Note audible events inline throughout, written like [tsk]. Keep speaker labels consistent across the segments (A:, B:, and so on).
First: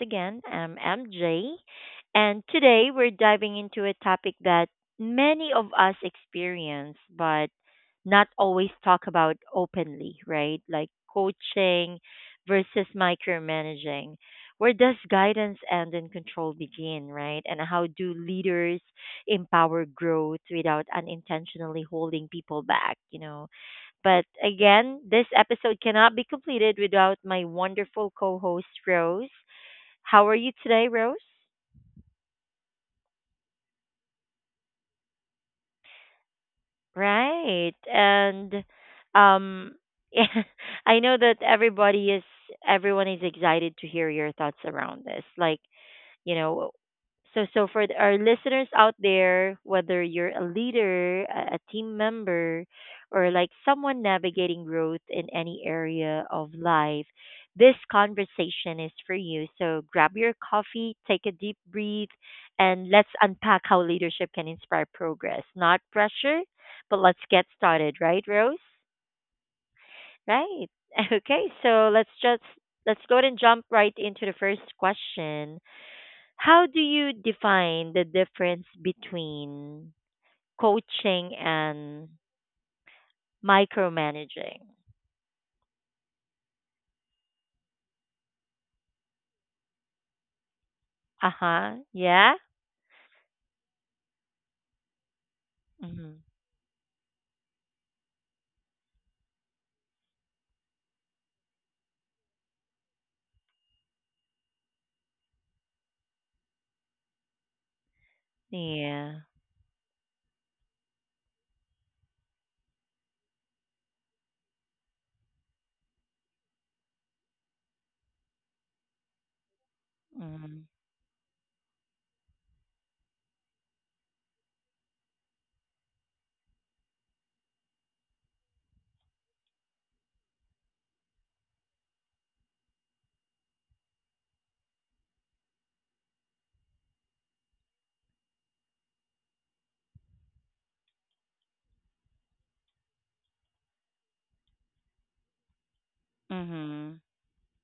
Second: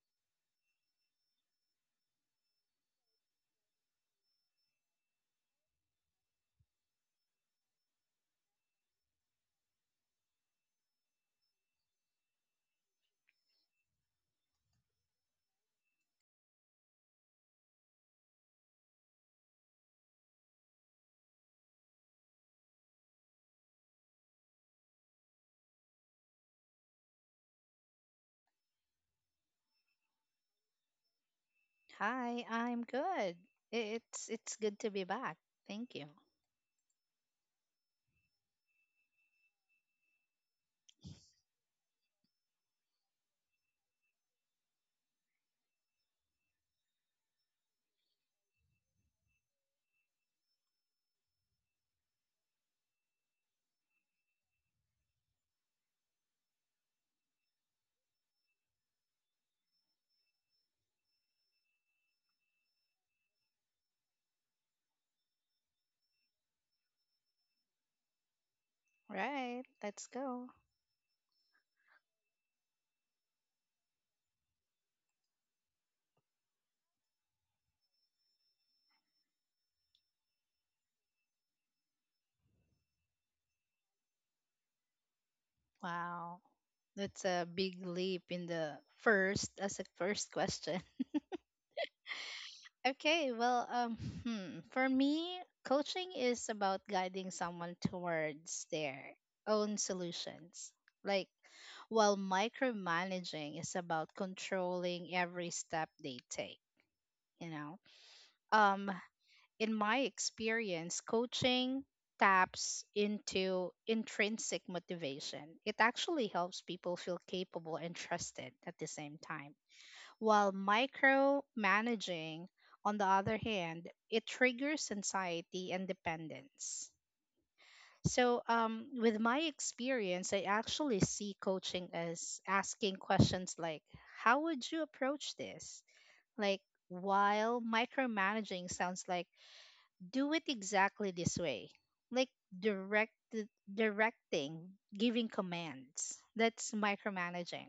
A: again. I'm MJ, and today we're diving into a topic that many of us experience, but not always talk about openly, right? Like coaching versus micromanaging. Where does guidance end and control begin, right? And how do leaders empower growth without unintentionally holding people back? But again, this episode cannot be completed without my wonderful co host, Rose. How are you today, Rose?
B: Hi, I'm good. It's good to be back. Thank you.
A: Right. And um, [laughs] I know that everyone is excited to hear your thoughts around this. Like, you know so for our listeners out there, whether you're a leader, a team member, or like someone navigating growth in any area of life, this conversation is for you. So grab your coffee, take a deep breath, and let's unpack how leadership can inspire progress, not pressure. But let's get started, right, Rose?
B: Right, let's go.
A: Right. [laughs] Okay, so let's go ahead and jump right into the first question. How do you define the difference between coaching and micromanaging?
B: Wow, that's a big leap in the first as a first question. [laughs]
A: Uh huh. Yeah.
B: Okay, well, for me, coaching
A: Hmm.
B: is about guiding someone towards their own solutions. Like, while micromanaging is about controlling every step they take. You know, um,
A: Yeah.
B: in my experience, coaching taps into intrinsic motivation. It actually helps people feel capable and trusted at the same time. While
A: Hmm.
B: micromanaging, on the other hand, it triggers anxiety and dependence. So, with my experience, I actually see coaching as asking questions like, how would you approach this? Like, while micromanaging sounds like do it exactly this way, like direct, directing, giving commands, that's
A: Hmm.
B: micromanaging.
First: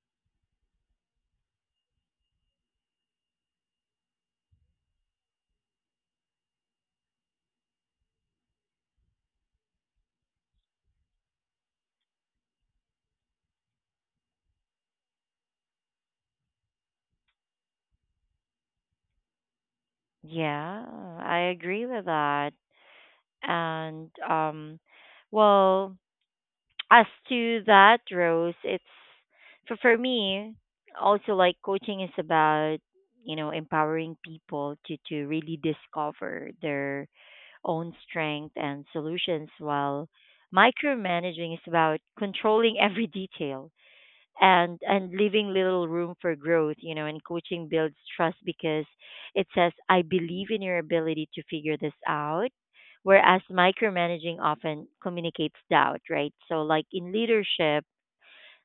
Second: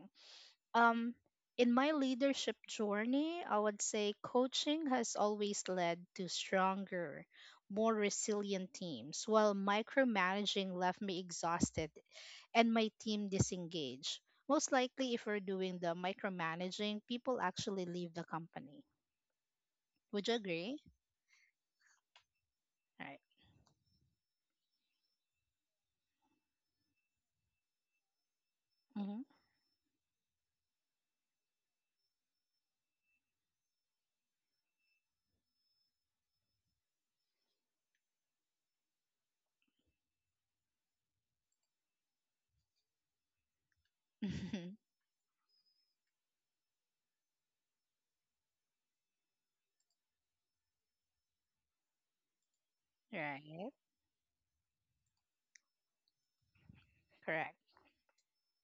B: um in my leadership journey, I would say coaching has always led to stronger, more resilient teams, while micromanaging left me exhausted and my team disengaged. Most likely, if we're doing the micromanaging, people actually leave the company. Would you agree?
A: Yeah. I agree with that.
B: Right.
A: And well, [tsk] as to that, Rose, it's,
B: Mm-hmm.
A: for me, also like coaching is about empowering people to really discover their own strength and solutions, while micromanaging is about controlling [laughs] every detail, and leaving little room for growth, and coaching builds trust, because it says, "I believe in your ability to figure this out,"
B: [laughs]
A: whereas
B: Right.
A: micromanaging often communicates doubt, right? So like in
B: Correct.
A: leadership,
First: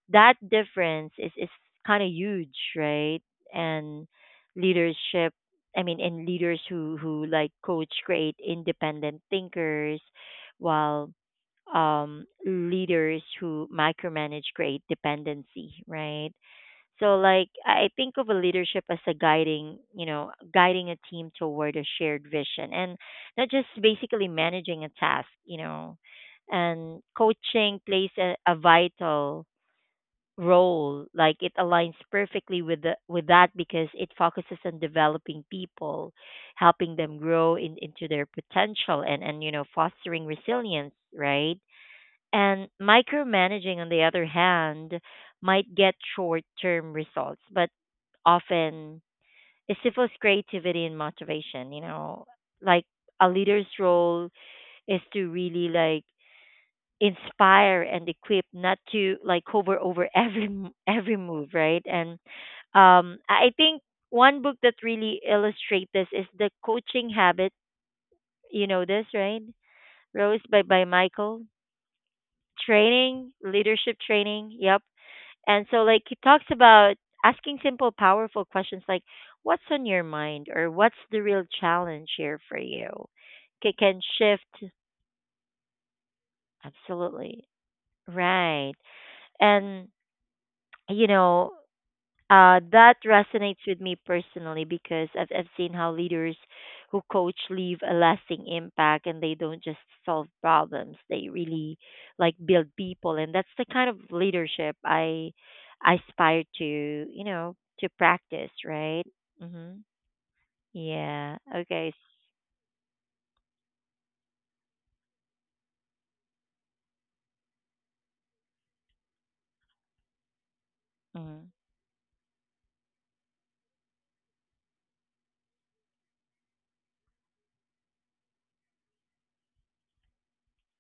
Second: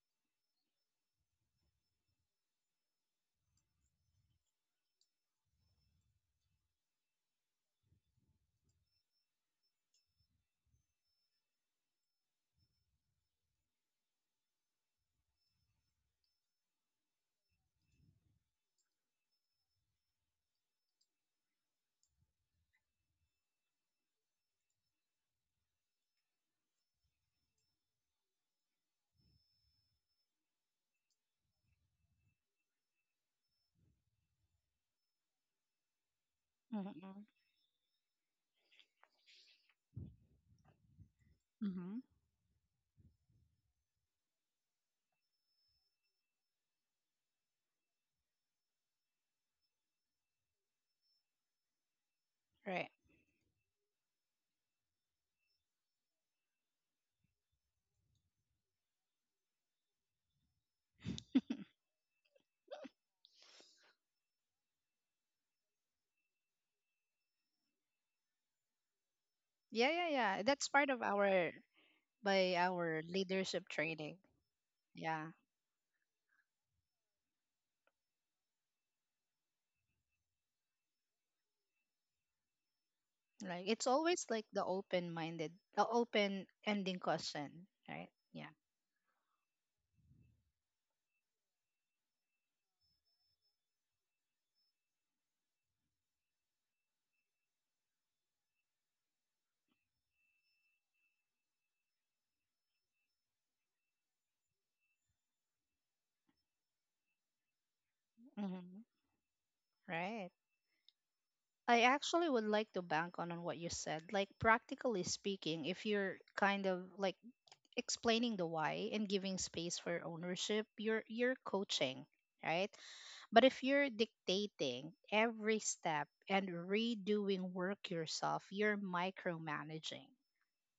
A: that difference is kind of huge, right? And leadership, I mean, and leaders who like coach create independent thinkers, while leaders who micromanage create dependency, right? So like I think of a leadership as a guiding, guiding a team toward a shared vision, and not just basically managing a task. And coaching plays a vital role, like it aligns perfectly with with that, because it focuses on developing people, helping them
B: Mm-hmm.
A: grow into their potential, and fostering resilience, right?
B: hmm
A: And micromanaging, on the other hand, might get short term results, but often it stifles creativity and motivation, like
B: Right.
A: a leader's role is to really like inspire and equip, not to like hover over [laughs] every move, right? And I think one book that really illustrates this is The Coaching Habit. You know this, right,
B: Yeah, yeah, yeah.
A: Rose? by
B: That's
A: by
B: part of
A: Michael.
B: our, by our
A: Training,
B: leadership
A: leadership
B: training.
A: training. Yep.
B: Yeah.
A: And so like he talks about asking simple, powerful questions like, "What's on your mind?" or "What's the real challenge here for you?"
B: Like
A: It
B: it's
A: can
B: always like the
A: shift,
B: open-minded, the open ending
A: absolutely,
B: question, right? Yeah.
A: right? And you know Uh, that resonates with me personally, because I've seen how leaders who coach leave a lasting impact, and they don't just solve problems. They really like build people. And that's the kind of leadership I aspire to practice,
B: Mm-hmm.
A: right? Hmm.
B: Right.
A: Yeah.
B: I
A: Okay.
B: actually would like to bank on what you said. Like practically speaking, if you're kind of like explaining the why and giving space for ownership, you're
A: Mm.
B: coaching, right? But if you're dictating every step and redoing work yourself, you're micromanaging,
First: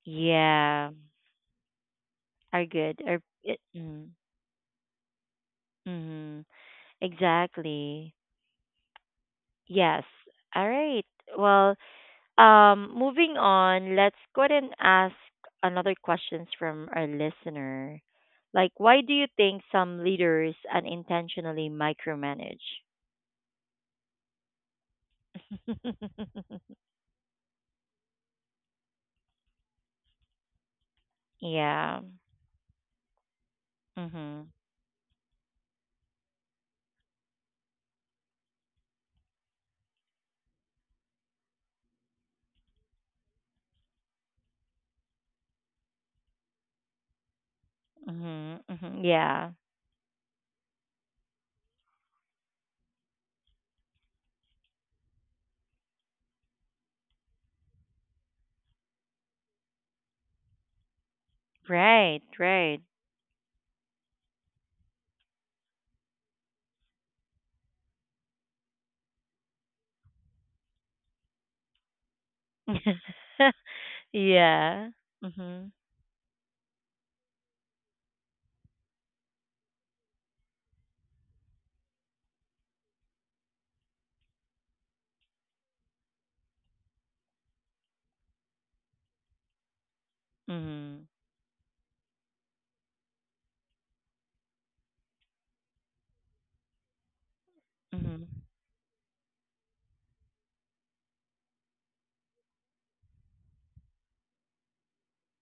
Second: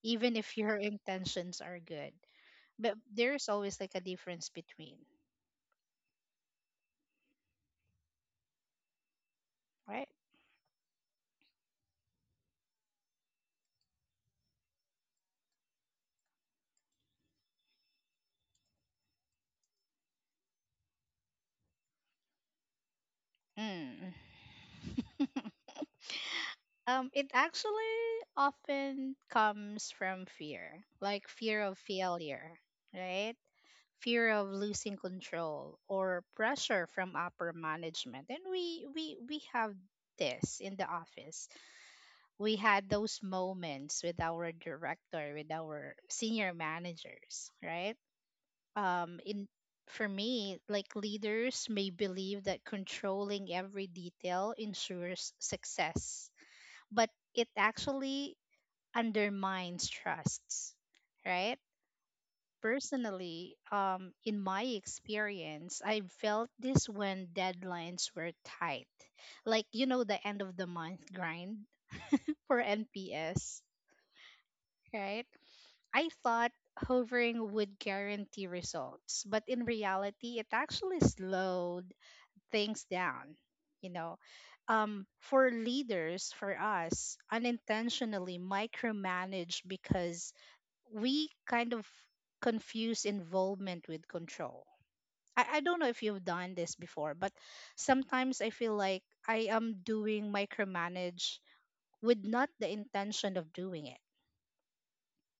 B: even if your [laughs]
A: Yeah.
B: intentions are good.
A: Are
B: But
A: good. Are,
B: there's
A: it,
B: always like a
A: mm,
B: difference between,
A: mm, exactly. Yes.
B: right?
A: All right. Well, moving on, let's go ahead and ask another questions from our listener. Like, why do you think some leaders unintentionally micromanage?
B: Mm. [laughs]
A: [laughs]
B: It actually often comes from fear, like fear of
A: Yeah.
B: failure, right? Fear
A: Mhm.
B: of losing control or pressure from upper management, and we have this in the office. We had those moments with our director, with our senior managers, right?
A: Mhm. Mhm. Yeah.
B: In For me, like, leaders may believe that controlling every detail ensures success, but it actually undermines trusts, right?
A: Right. Right.
B: Personally, in my experience, I felt this when deadlines were tight. Like, you know, the end of the month grind for
A: [laughs]
B: NPS,
A: Yeah.
B: right?
A: Mhm.
B: I thought hovering would guarantee results, but in reality, it actually slowed things down, you know. For leaders, for us, unintentionally micromanage because
A: Mhm.
B: we kind of confuse involvement with control. I don't know if you've done this before, but
A: Mhm.
B: sometimes I feel like I am doing micromanage with not the intention of doing it,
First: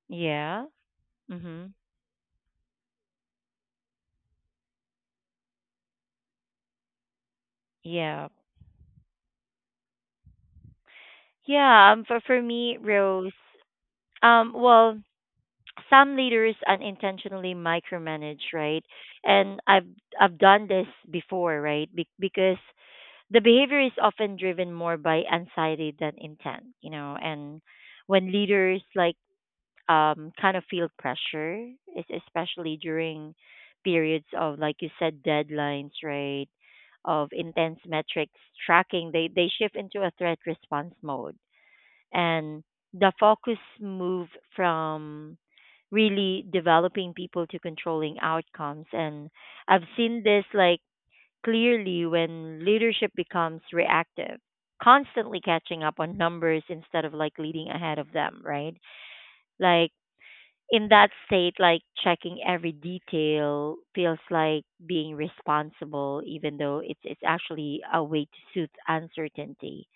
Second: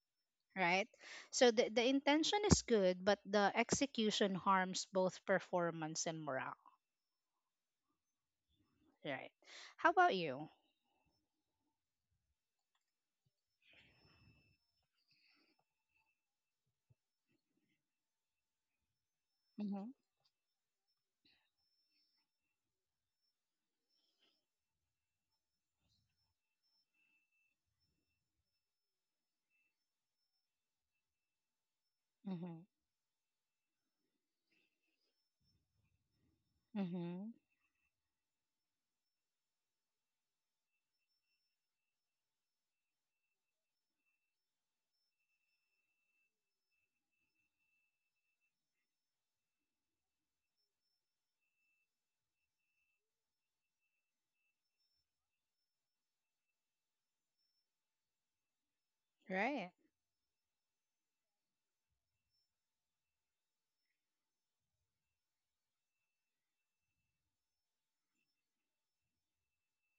A: Yeah.
B: right? So the,
A: Mhm.
B: the intention is good, but the execution harms both performance and morale,
A: Yeah.
B: right? How about you?
A: Yeah. For me, Rose. Well, some leaders unintentionally micromanage, right? And I've
B: Mm-hmm.
A: I've done this before, right? Because the behavior is often driven more by anxiety than intent. And when leaders like kind of feel pressure,
B: Mm-hmm.
A: especially during periods of, like you said, deadlines, right? Of
B: Mm-hmm.
A: intense metrics tracking, they shift into a threat response mode, and the focus moved from really developing people to controlling outcomes. And I've seen this like clearly when leadership becomes reactive, constantly catching up on numbers instead of like leading ahead of them, right?
B: Right.
A: Like in that state, like checking every detail feels like being responsible, even though it's actually a way to soothe uncertainty.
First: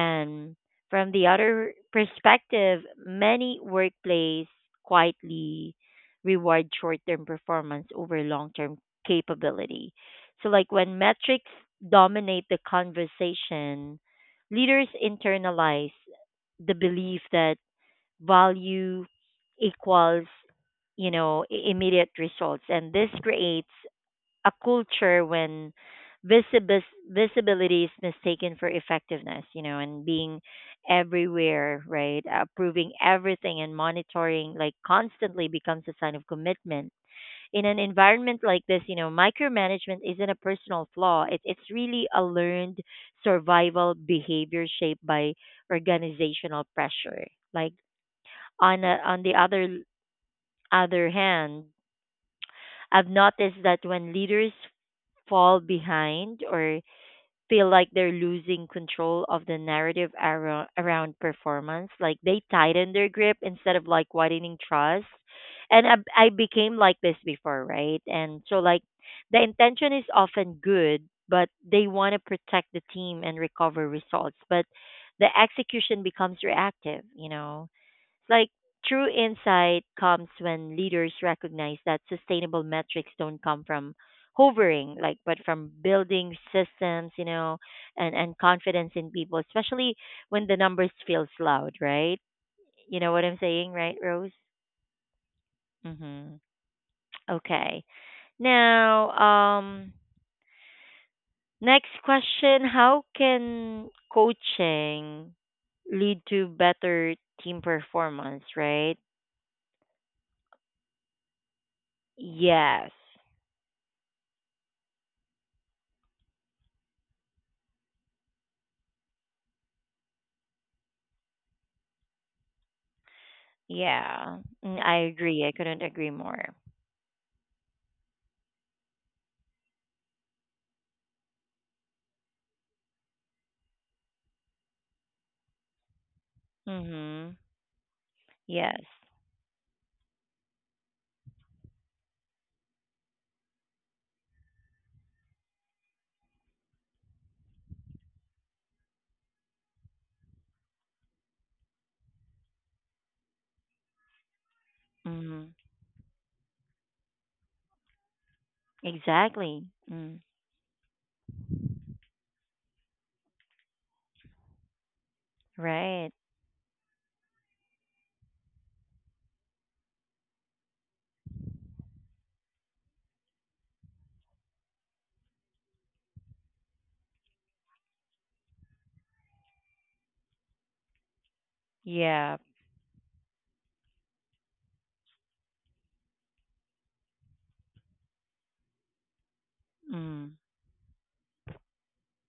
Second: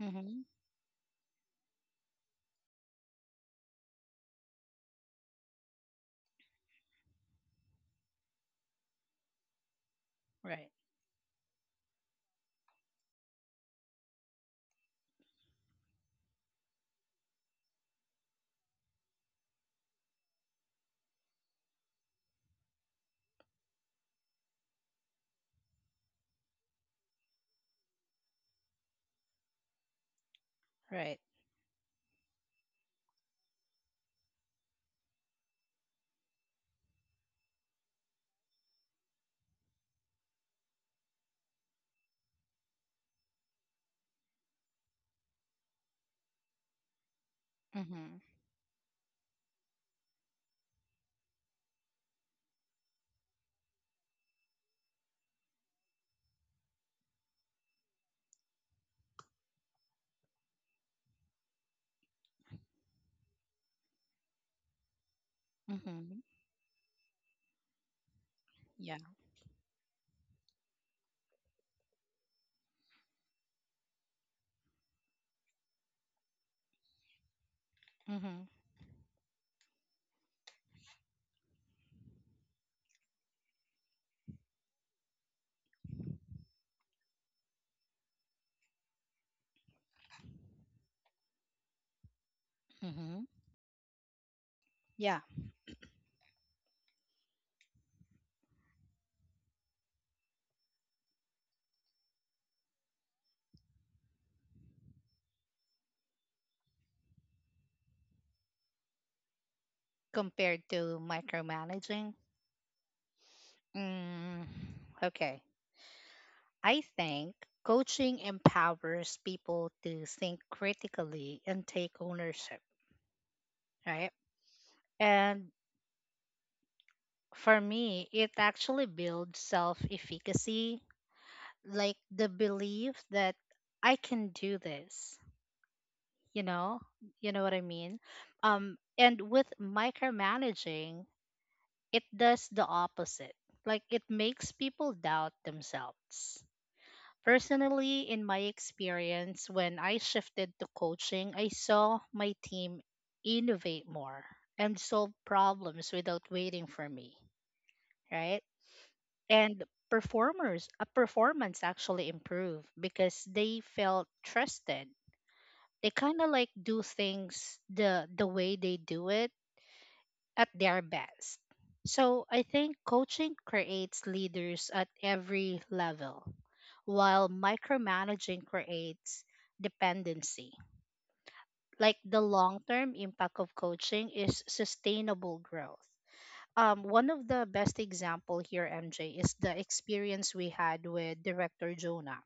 B: Mm-hmm.
A: from the other perspective, many workplaces quietly reward short-term performance over long-term capability. So
B: Right.
A: like when metrics dominate the conversation, leaders internalize the belief that value equals, immediate results, and this creates a culture when visibis visibility is mistaken for effectiveness, and being
B: Right.
A: everywhere, right? Approving everything and monitoring like constantly becomes a sign of commitment. In an environment like this, micromanagement isn't a personal flaw. It's really a learned survival behavior shaped by organizational pressure. Like
B: Mm-hmm.
A: on the other hand, I've noticed that when leaders fall behind or feel like they're losing control of the narrative around performance, like they tighten their grip instead of like widening trust. And I,
B: Mm-hmm.
A: I became like this before, right? And so like
B: Yeah.
A: the intention is often good, but they want to protect the team and recover results. But the execution becomes reactive.
B: Mm-hmm.
A: Like true insight comes when leaders recognize that sustainable metrics don't come from hovering, like but from building systems, and confidence in people, especially when the numbers feels loud, right? You know
B: Mm-hmm.
A: what I'm saying, right, Rose?
B: Yeah.
A: Mhm. Okay. Now, next question: how can coaching lead to better team performance, right?
B: Compared to micromanaging.
A: Yes.
B: Mm. Okay. I think coaching empowers people to think critically and take ownership, right?
A: Yeah, I agree.
B: And
A: I couldn't agree more.
B: for me, it actually builds self efficacy, like the belief that I can do this, you know? You
A: Mhm.
B: know what I mean?
A: Yes.
B: And with micromanaging, it does the opposite. Like it makes people doubt themselves. Personally, in my experience, when I shifted to coaching, I saw my team innovate more and solve
A: Mhm.
B: problems without waiting for me, right? And
A: Exactly. Mm.
B: performers, a performance actually improved because they felt trusted. They
A: Right.
B: kind of like do things the way they do it at their best. So I think coaching creates leaders at every level, while micromanaging creates dependency. Like the
A: Yeah.
B: long term impact of coaching is sustainable growth. One of the best example here, MJ, is the
A: Mm.
B: experience we had with director Jonah,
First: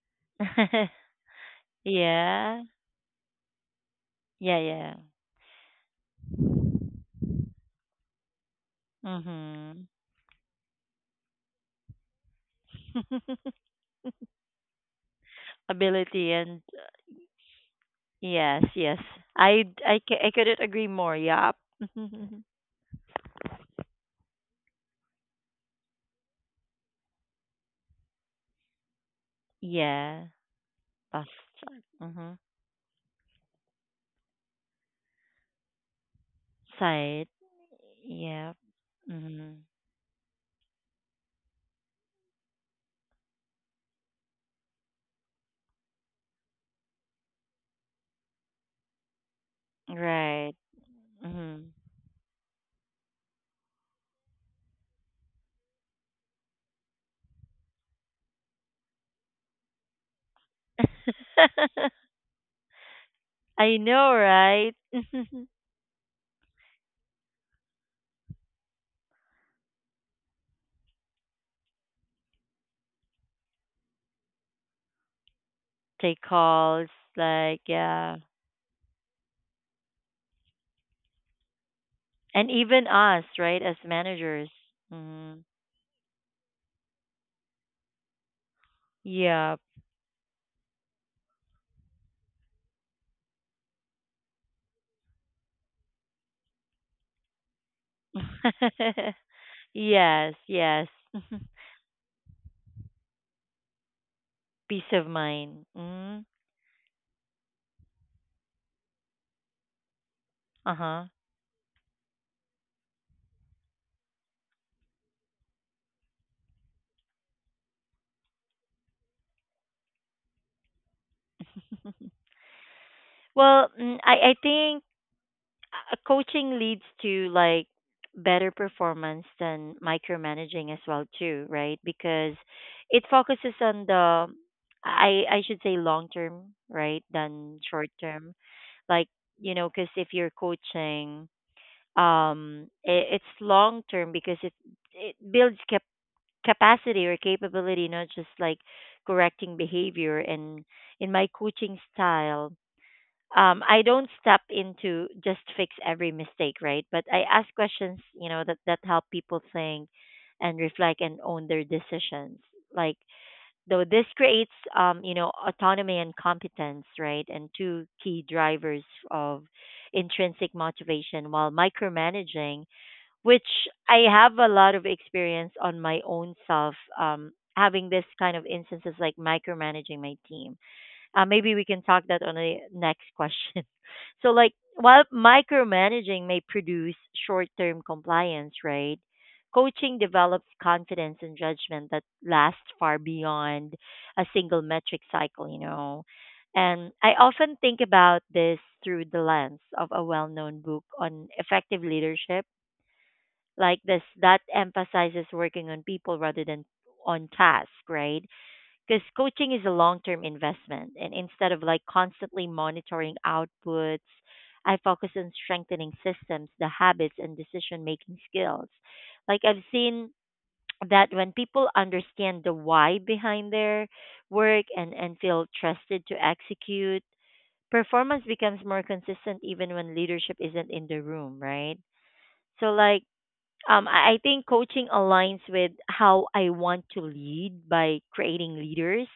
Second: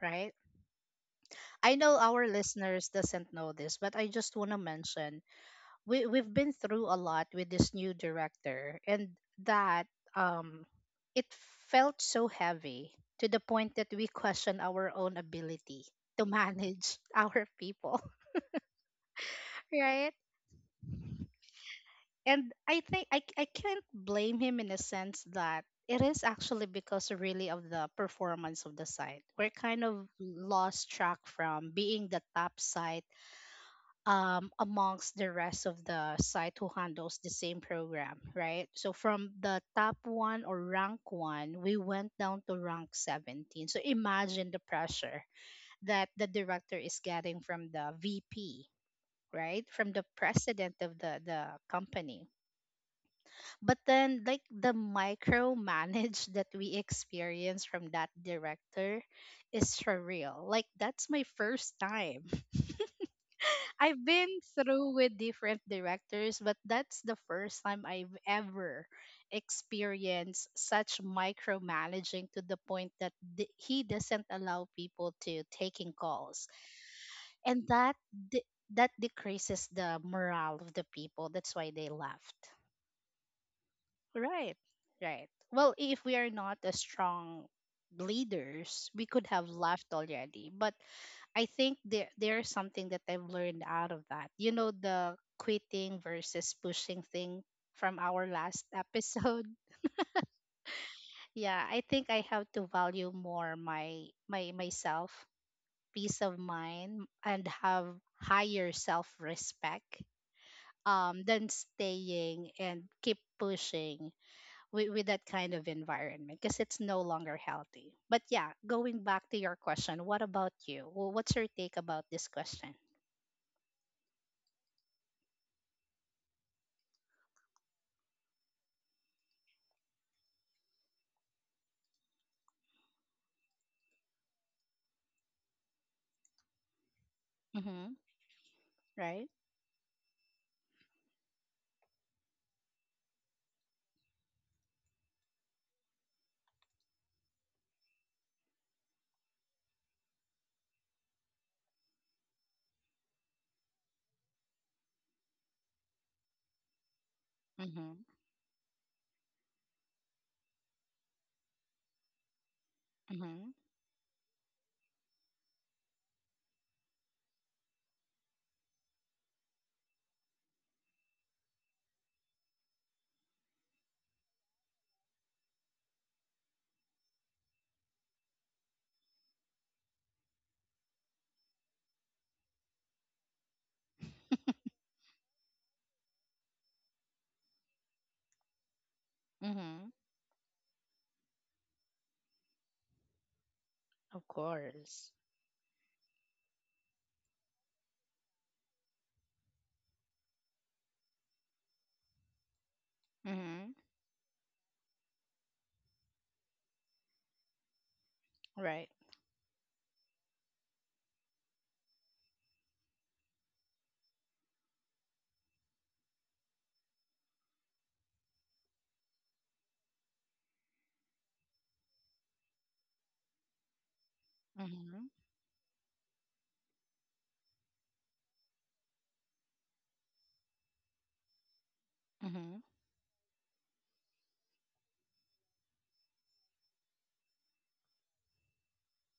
B: right? I
A: [laughs]
B: know our
A: Yeah.
B: listeners doesn't know this, but I just want
A: Yeah,
B: to
A: yeah.
B: mention we we've been through a lot with this new director, and
A: Mhm.
B: that um it felt so heavy to the
A: [laughs]
B: point that we question our own ability to
A: Ability, and
B: manage [laughs] our people,
A: yes, yes. I I
B: right?
A: c- I couldn't agree more. Yup. [laughs]
B: And I think I can't blame him in a sense that it is actually because really of the performance of the site. We're kind of
A: Yeah.
B: lost track
A: Bus.
B: from being the
A: Mhm.
B: top site amongst the rest of the site who handles the
A: Side.
B: same program,
A: Yep.
B: right? So from the
A: Mhm.
B: top one or rank one, we went down to rank 17. So imagine the pressure that the director is getting from the VP, right? From the
A: Right.
B: president of the
A: Mhm.
B: company. But then, like, the micromanage [laughs] that we experience from that director is surreal. Like, that's my first
A: [laughs]
B: time.
A: I
B: I've
A: know,
B: been
A: right?
B: through with
A: [laughs]
B: different directors, but that's the first time I've ever experienced such micromanaging, to the point that he doesn't allow people to taking
A: Take
B: calls,
A: calls,
B: and
A: like yeah,
B: that decreases the morale of the people. That's why they left.
A: and even us, right, as managers.
B: Right, right.
A: Mm,
B: Well, if we are not a strong leaders, we could have
A: yeah.
B: left already. But I think there there's something that I've learned out of that. You know, the quitting versus pushing thing from our last
A: [laughs]
B: episode. [laughs]
A: Yes, yes. [laughs]
B: Yeah, I think I have to value more my my
A: Peace of
B: myself,
A: mind.
B: peace
A: Mm,
B: of mind, and have higher self respect
A: uh huh.
B: than staying and keep pushing with that kind of environment because it's no longer healthy. But yeah, going back to your question, what about you? Well, what's your take about this question?
A: Well, I think coaching leads to like better performance than micromanaging as well too, right? Because it focuses on the I should say long term, right, than short
B: Mm-hmm.
A: term. Like
B: Right?
A: because if you're coaching, it's long term because it builds capacity or capability, not just like correcting behavior. And in my coaching style, I don't step into just fix every mistake, right? But I ask questions,
B: Mhm.
A: that help people think and reflect and own their decisions, like,
B: Mhm.
A: though this creates, autonomy and competence, right? And two key drivers of intrinsic motivation, while micromanaging, which I have a lot of experience on my own self, having this kind of instances like micromanaging my team. Maybe we can talk that on the next [laughs] question. So like, while micromanaging may produce short term compliance, right?
B: Mhm.
A: Coaching develops confidence and judgment that lasts far beyond
B: Of
A: a single metric
B: course.
A: cycle. And I often think about this through the lens of a well known book on effective leadership,
B: Mhm.
A: like this, that emphasizes working on people rather than on task, right?
B: Right.
A: Because coaching is a long-term investment, and instead of like constantly monitoring outputs, I focus on strengthening systems, the habits and decision making skills. Like, I've seen that when people understand the why behind their work,
B: Mhm.
A: and feel trusted to execute, performance becomes more consistent, even when leadership isn't in the room, right?
B: Mhm.
A: So like, I think coaching aligns with how I want to lead by creating leaders,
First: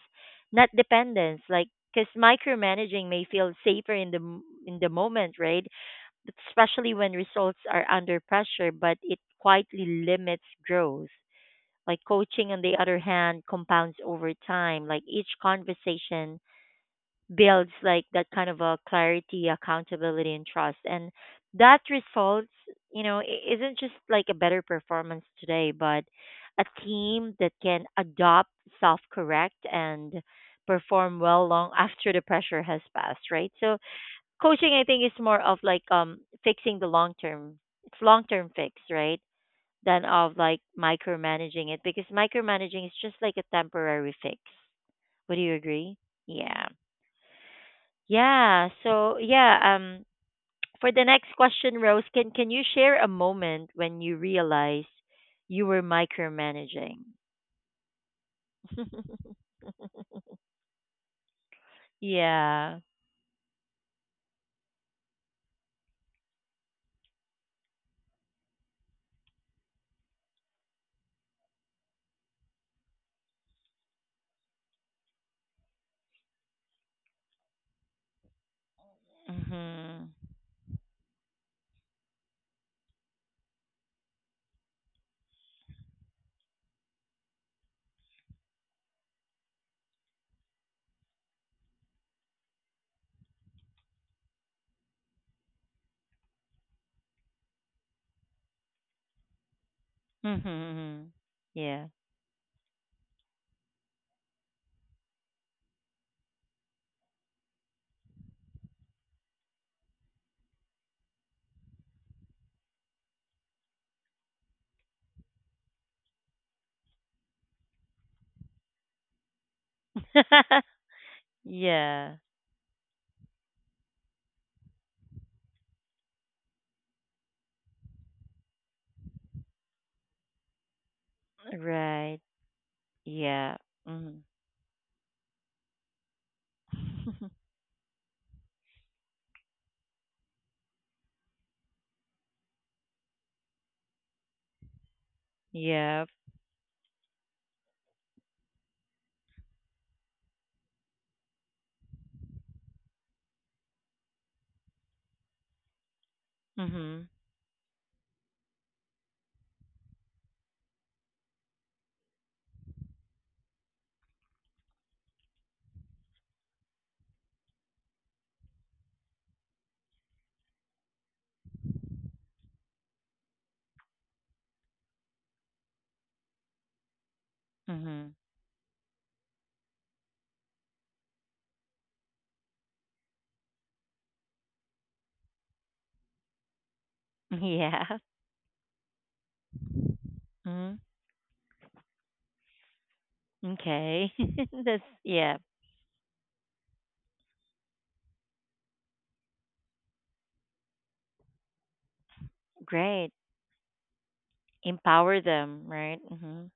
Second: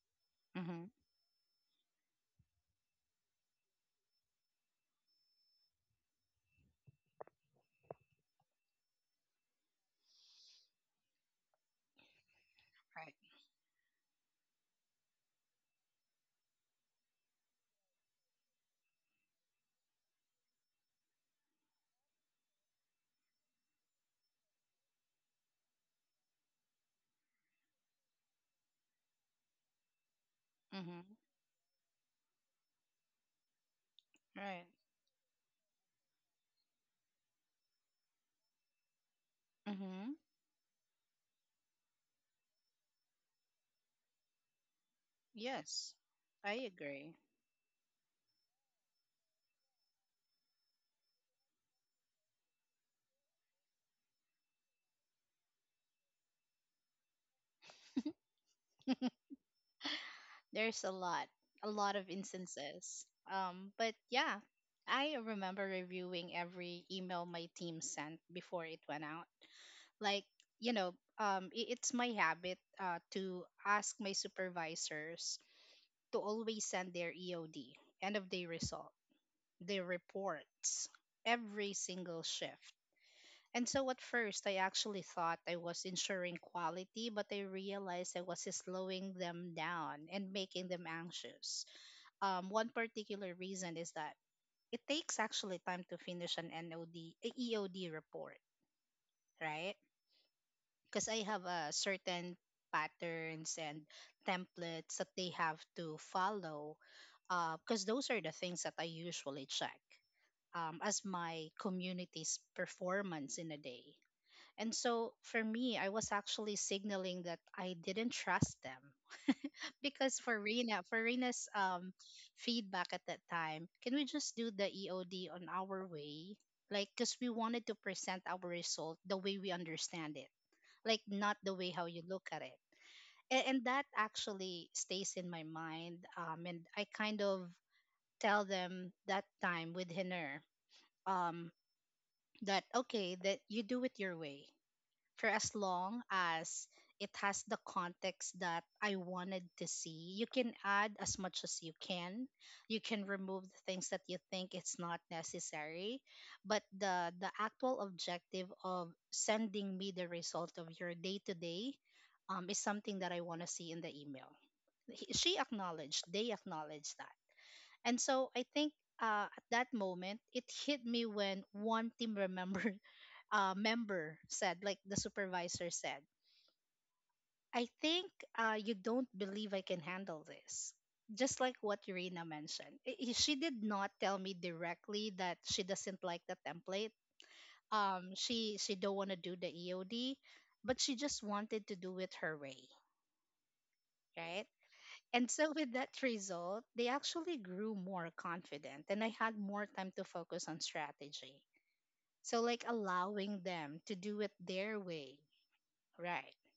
A: not
B: Mhm.
A: dependence. Like, because micromanaging may feel safer in the moment, right? But especially when results are under pressure, but it quietly limits growth. Like coaching, on the other
B: Right.
A: hand, compounds over time. Like each conversation builds like that kind of a clarity, accountability, and trust. And that results, isn't just like a better performance today, but a team that can adopt, self correct, and
B: Mhm.
A: perform well long [laughs] after the pressure has passed, right? So
B: Right.
A: coaching, I think, is more of like fixing the long term. It's long term fix, right? Than
B: Mhm.
A: of like micromanaging it, because micromanaging is just like a temporary fix. Would you
B: Yes.
A: agree?
B: I
A: Yeah.
B: agree.
A: Yeah. So yeah, [tsk] for the next question, Rose, can you share a moment when you realized you were micromanaging? [laughs]
B: There's a lot of
A: Yeah.
B: instances. But yeah, I remember reviewing every email my team sent before it went out. Like, you know, it's my habit to ask my supervisors to always send their EOD, end of day result, the
A: Mhm.
B: reports every single shift. And so at first, I actually thought I was ensuring quality, but I realized I was slowing them down and making them anxious. One particular reason is that it takes actually time to finish an NOD, EOD report, right?
A: Mhm.
B: Because
A: Mhm.
B: I have a
A: Yeah.
B: certain patterns and templates that they have to follow because those are the things that I usually check, as my community's performance in a day. And so for me, I was actually signaling that I didn't trust them because for Rena, for
A: [laughs]
B: Rena's
A: Yeah.
B: feedback at that time, can we just do the EOD on our way? Like, because we wanted to present our result the way we understand it, like not the way how you
A: Right.
B: look at it.
A: Yeah.
B: And that
A: Mhm.
B: actually stays in my mind. And I kind
A: [laughs]
B: of tell them that time with Hiner. Um, that okay, that you do it your way for as long
A: Yeah.
B: as it has the context that I wanted to see. You can add as much as you can, you can remove the things that you think it's not necessary, but
A: Mhm.
B: the actual objective of sending me the result of your day to day, is something that I want to see in the email. She acknowledged, they acknowledged that. And so I think, at that moment, it hit me when one team remembered [laughs] member said, like the supervisor said, I think
A: Mhm.
B: you don't believe I can handle this. Just like what Irina mentioned, she did not tell me directly that she doesn't like the template.
A: [laughs] Yeah.
B: She don't want to do the EOD,
A: Mhm.
B: but she just wanted to do it her way,
A: Okay.
B: right?
A: [laughs] That's
B: And
A: yeah.
B: so, with that result, they actually grew more confident and I had more time to focus on strategy. So, like
A: Great.
B: allowing them to do it their way,
A: Empower them, right?
B: right?
A: Mhm.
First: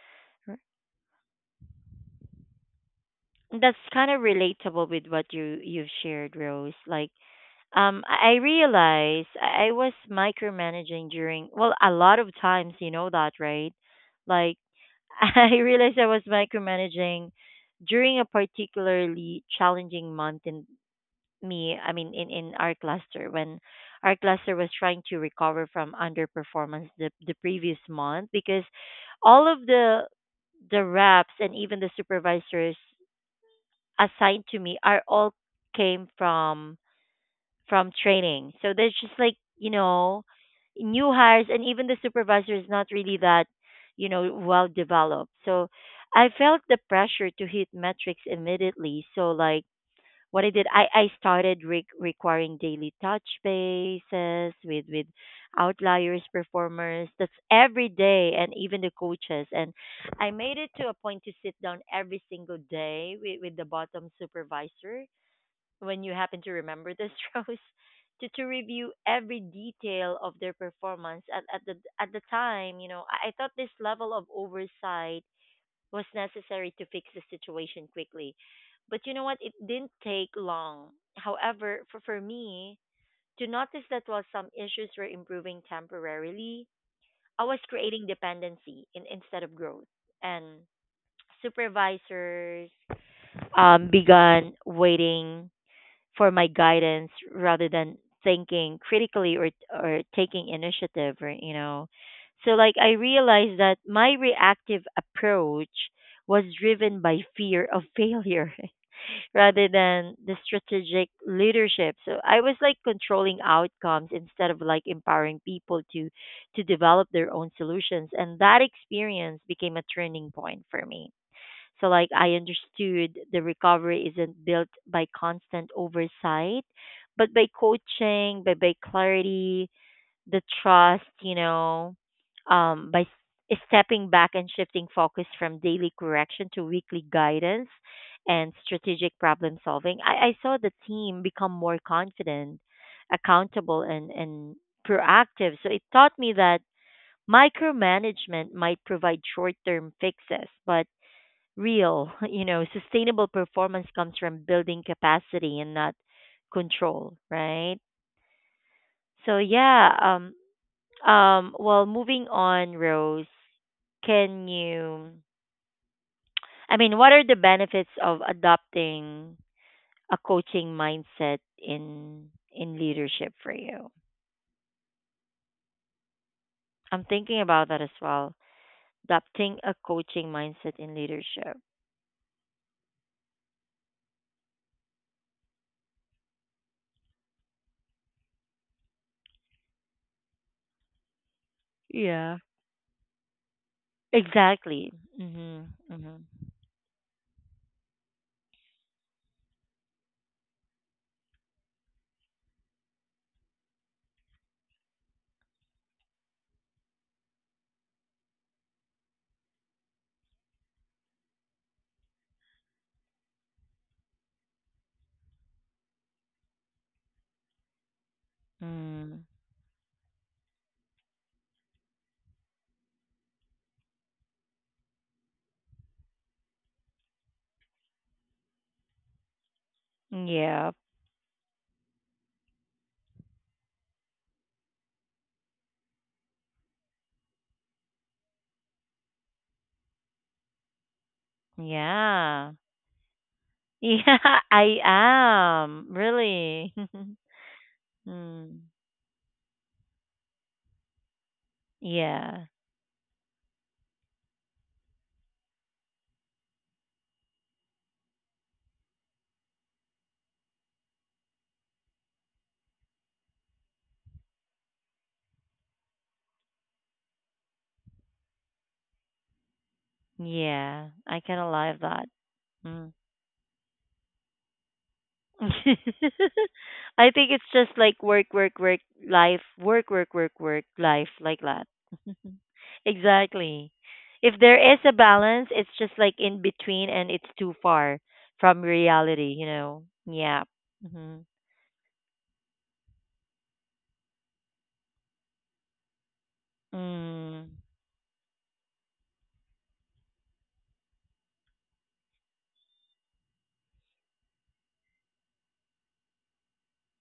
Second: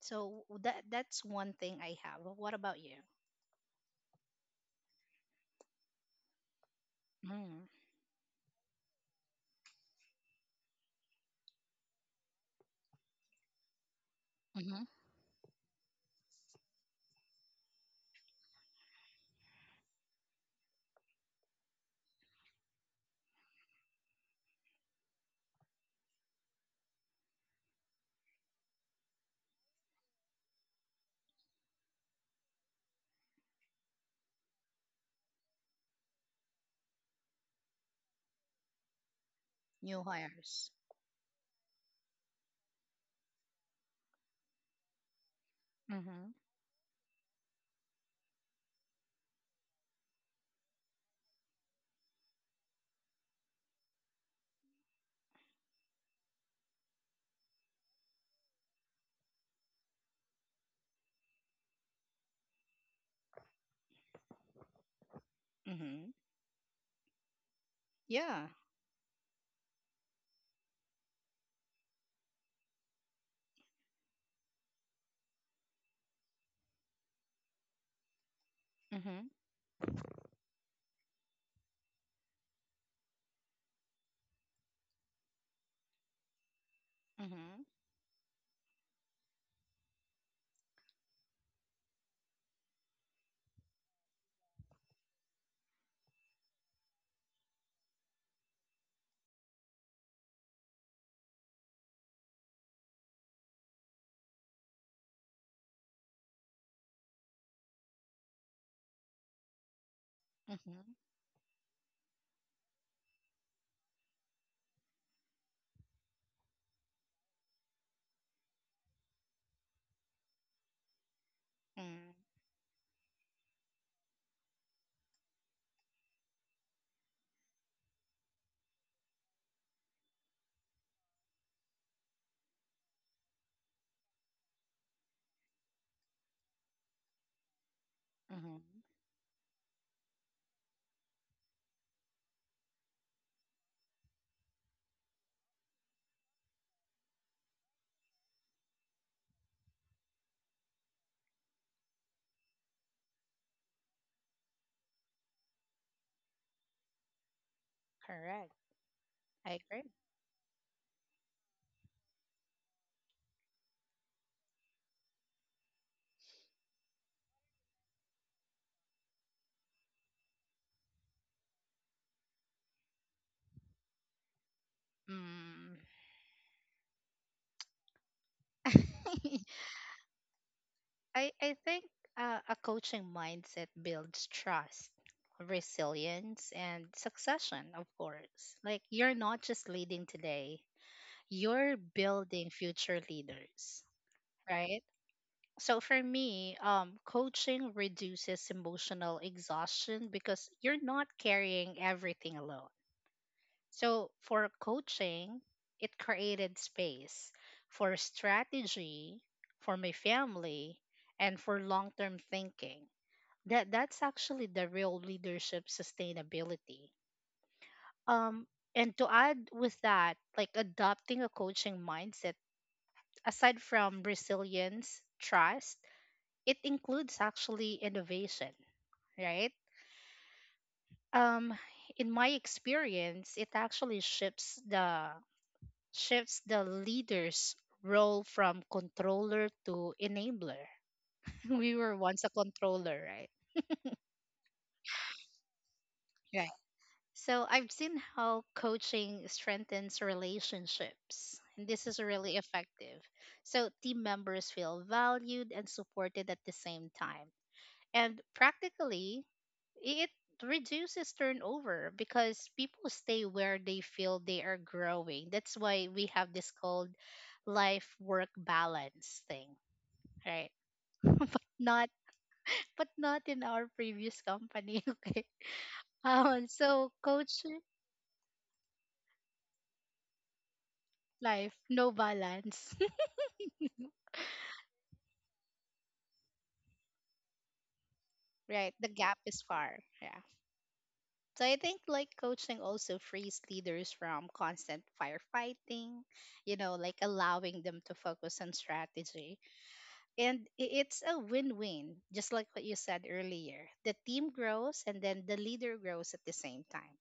B: So, that that's one thing I have. What about you?
A: That's kind of relatable with what you've shared, Rose. Like,
B: Mm.
A: I realized I was micromanaging during, well, a lot of times, you know that, right? Like,
B: Hmm.
A: [laughs] I realized I was micromanaging during a particularly challenging month in me. I mean, in our cluster, when our cluster was trying to recover from underperformance the previous month, because all of the reps and even the supervisors assigned to me are all came from training. So there's just like,
B: New hires.
A: new hires, and even the supervisor is not really that, well developed. So I
B: Mm-hmm.
A: felt the pressure to hit metrics immediately. So like what I did, I started requiring daily touch bases with outliers, performers. That's every day, and even the coaches. And I made it to a point to sit down every single day with the bottom supervisor. When
B: Mm-hmm.
A: you happen to remember this, [laughs] Rose, to
B: Yeah.
A: review every detail of their performance. At the time, you know, I thought this level of oversight was necessary to fix the situation quickly. But you know
B: Mm-hmm.
A: what? It didn't take long. However, for me, to notice that while some issues were improving temporarily, I was
B: Mm-hmm.
A: creating dependency instead of growth. And supervisors began waiting for my guidance rather than thinking critically or taking initiative or you know So like I realized that my reactive approach was driven by fear of failure [laughs] rather than the
B: Mm-hmm.
A: strategic leadership. So I was like controlling outcomes instead of like empowering people to develop their own solutions. And that experience became a turning point for me. So, like,
B: Mm-hmm.
A: I understood the recovery isn't built by constant oversight, but by coaching, by clarity, the trust, you know, by stepping back and shifting focus from daily correction to weekly guidance and
B: Mm-hmm.
A: strategic problem solving. I saw the team become more confident, accountable, and proactive. So, it taught me that micromanagement might provide short term fixes, but real, [laughs] you know, sustainable performance comes from building capacity and not control, right?
B: Correct.
A: So
B: I
A: yeah,
B: agree.
A: well, moving on, Rose, can you, I mean, what are the benefits of adopting a coaching mindset in leadership for you? I'm thinking about that as well.
B: Mm. [laughs]
A: Adopting a coaching mindset in
B: I,
A: leadership.
B: I think a coaching mindset builds trust, resilience, and succession, of course. Like, you're not just leading today, you're
A: Yeah.
B: building future leaders, right?
A: Exactly. Mhm.
B: So, for
A: Mhm.
B: me, coaching reduces emotional exhaustion because you're not carrying everything alone. So, for coaching, it created space for strategy, for my family, and for long term thinking. That that's actually the real leadership sustainability. Um, and to
A: Mm.
B: add with that, like adopting a coaching mindset, aside from resilience, trust, it includes actually innovation, right?
A: Yeah.
B: Um, in my experience, it actually shifts the leader's role from controller to enabler. [laughs] We were once a
A: Yeah. [laughs]
B: controller, right?
A: Yeah, I am. Really.
B: So I've seen
A: [laughs]
B: how
A: Mm.
B: coaching strengthens relationships, and this is really
A: Yeah.
B: effective. So team members feel valued and supported at the same time. And practically, it reduces turnover because people stay where they feel they are growing. That's why we have this called life work balance thing, right?
A: Yeah. I can alive
B: Not,
A: that.
B: but
A: Mm.
B: not in our previous company, [laughs] okay?
A: [laughs] I
B: So
A: think
B: coach
A: it's just like work, work, work, life, work, work, work, work, life, like
B: Life,
A: that.
B: no balance.
A: [laughs] Exactly. If there is a balance, it's just like in between and it's too far from
B: Right, the gap
A: reality,
B: is
A: you
B: far.
A: know?
B: Yeah.
A: Yeah. Hmm.
B: So I think like coaching also frees leaders from constant firefighting, you know, like
A: Mm.
B: allowing them to focus on strategy. And it's a win win, just like what you said earlier. The team grows and then the leader grows at the same time.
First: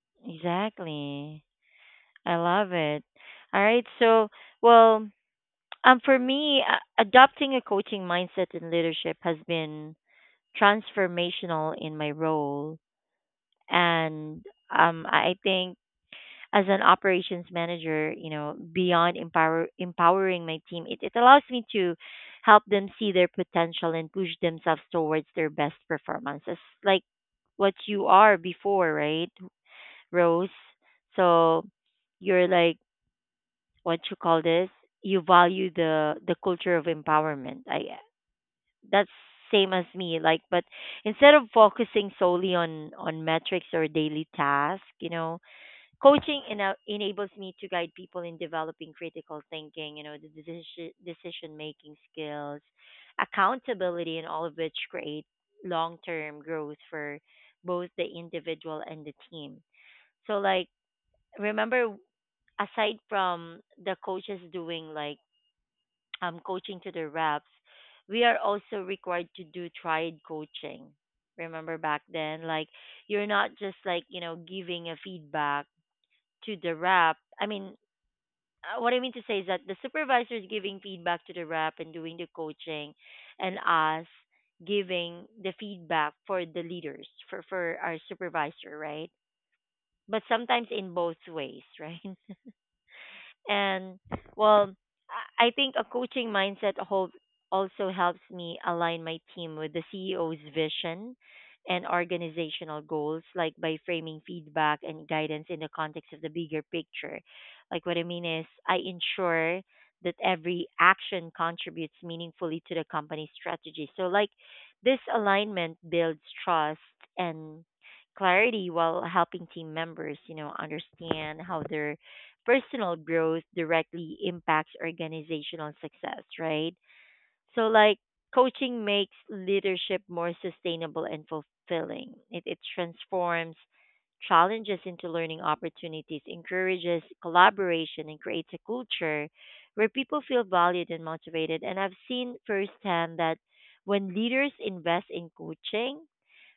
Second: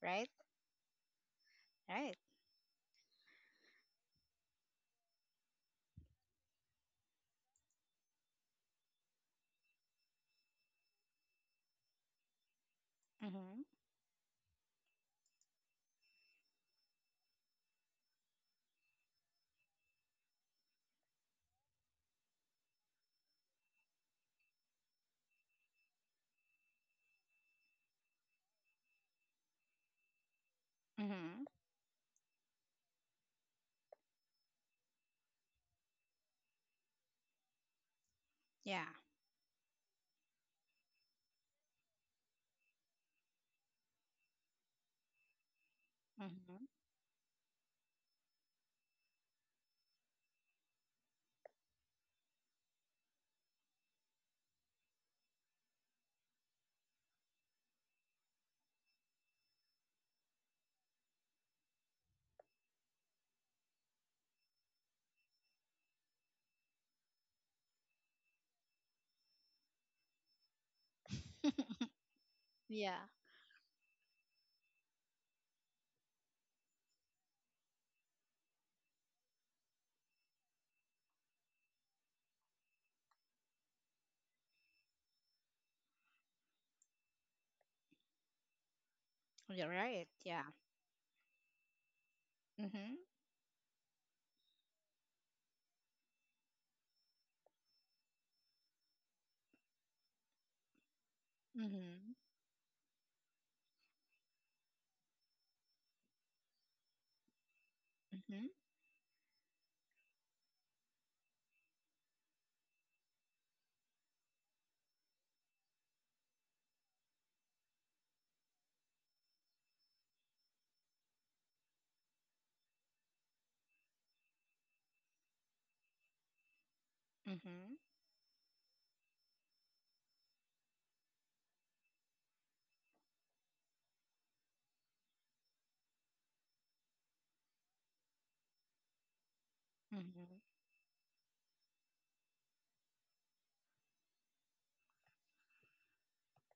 B: Right?
A: Exactly.
B: Right.
A: I love it. All right. So, well, for me, adopting a coaching mindset in leadership has been transformational in my role,
B: Mm-hmm.
A: and I think as an operations manager, you know, beyond empowering my team, it allows me to help them see their potential and push themselves towards their best performances, like what you are before, right, Rose?
B: Mm-hmm.
A: So you're like, what you call this, you value the culture of empowerment. i
B: Yeah.
A: that's same as me, like, but instead of focusing solely on metrics or daily tasks, you know, coaching
B: Mm-hmm.
A: enables me to guide people in developing critical thinking, you know, the decision making skills, accountability, and all of which create long term growth for both the individual and the team. So like, remember, aside from the coaches doing like coaching to the reps, we are also required to do triad coaching. Remember
B: [laughs]
A: back then, like
B: Yeah.
A: you're not just like, you know, giving a feedback to the rep. I mean, what I mean to say is that the supervisor is giving feedback to the rep and doing the coaching, and us giving the feedback for the leaders for our supervisor, right?
B: You're right.
A: But
B: Yeah.
A: sometimes in both ways, right? [laughs]
B: Mm-hmm.
A: And well, I think a coaching mindset also helps me align my team with the CEO's vision and
B: Mm-hmm.
A: organizational goals, like by framing feedback and guidance in the context of the bigger picture. Like, what I mean is,
B: Mm-hmm.
A: I ensure that every action contributes meaningfully to the company's strategy. So, like, this alignment builds trust and clarity while helping team members, you know, understand how their personal growth directly impacts organizational success, right? So,
B: Mm-hmm.
A: like, coaching makes leadership more sustainable and fulfilling. It transforms challenges into learning opportunities, encourages collaboration, and creates a culture where people
B: Mm-hmm.
A: feel valued and motivated. And I've seen firsthand that when leaders invest in coaching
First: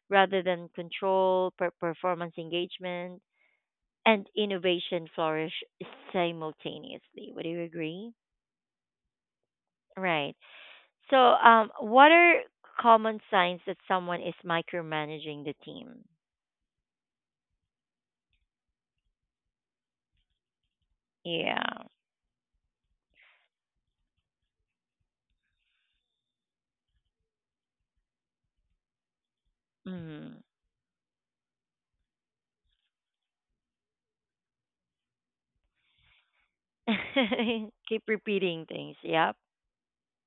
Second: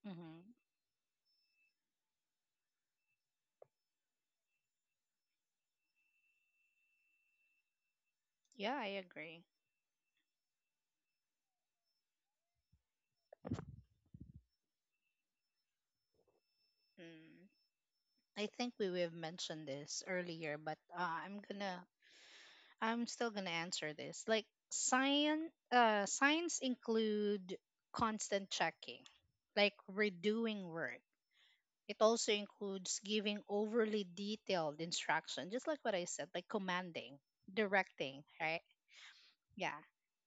A: rather
B: Mm-hmm.
A: than control, performance engagement, and innovation flourish simultaneously. Would you agree?
B: Yeah, I agree.
A: Right. So, what are common signs that someone is micromanaging the team?
B: Mm. I think we have mentioned this earlier, but I'm
A: Yeah.
B: gonna I'm still gonna answer this. Like signs include constant checking, like
A: Mm.
B: redoing work. It also includes giving overly detailed instruction, just like what I said, like commanding,
A: [laughs] Keep
B: directing, right?
A: repeating things. Yep.
B: Yeah,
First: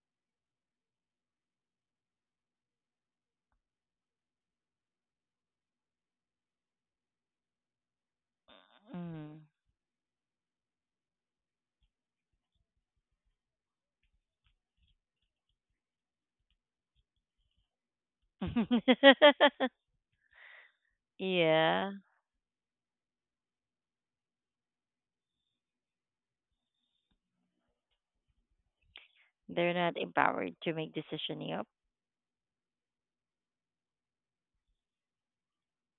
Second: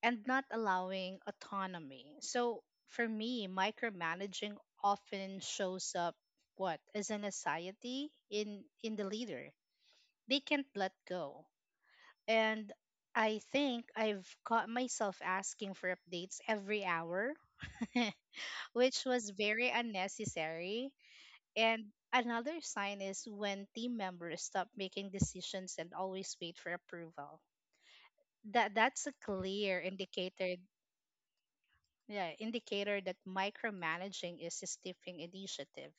B: and not allowing autonomy. So for me, micromanaging often shows up what as an anxiety in the
A: Mm.
B: leader, they can't let go. And I think I've caught myself asking for updates every hour, [laughs] which was
A: [laughs]
B: very unnecessary. And
A: Yeah.
B: another sign is when team members stop making decisions and always wait for approval. That's a
A: They're
B: clear
A: not empowered
B: indicator,
A: to make decision. Yep.
B: yeah, indicator that micromanaging is a stifling initiative.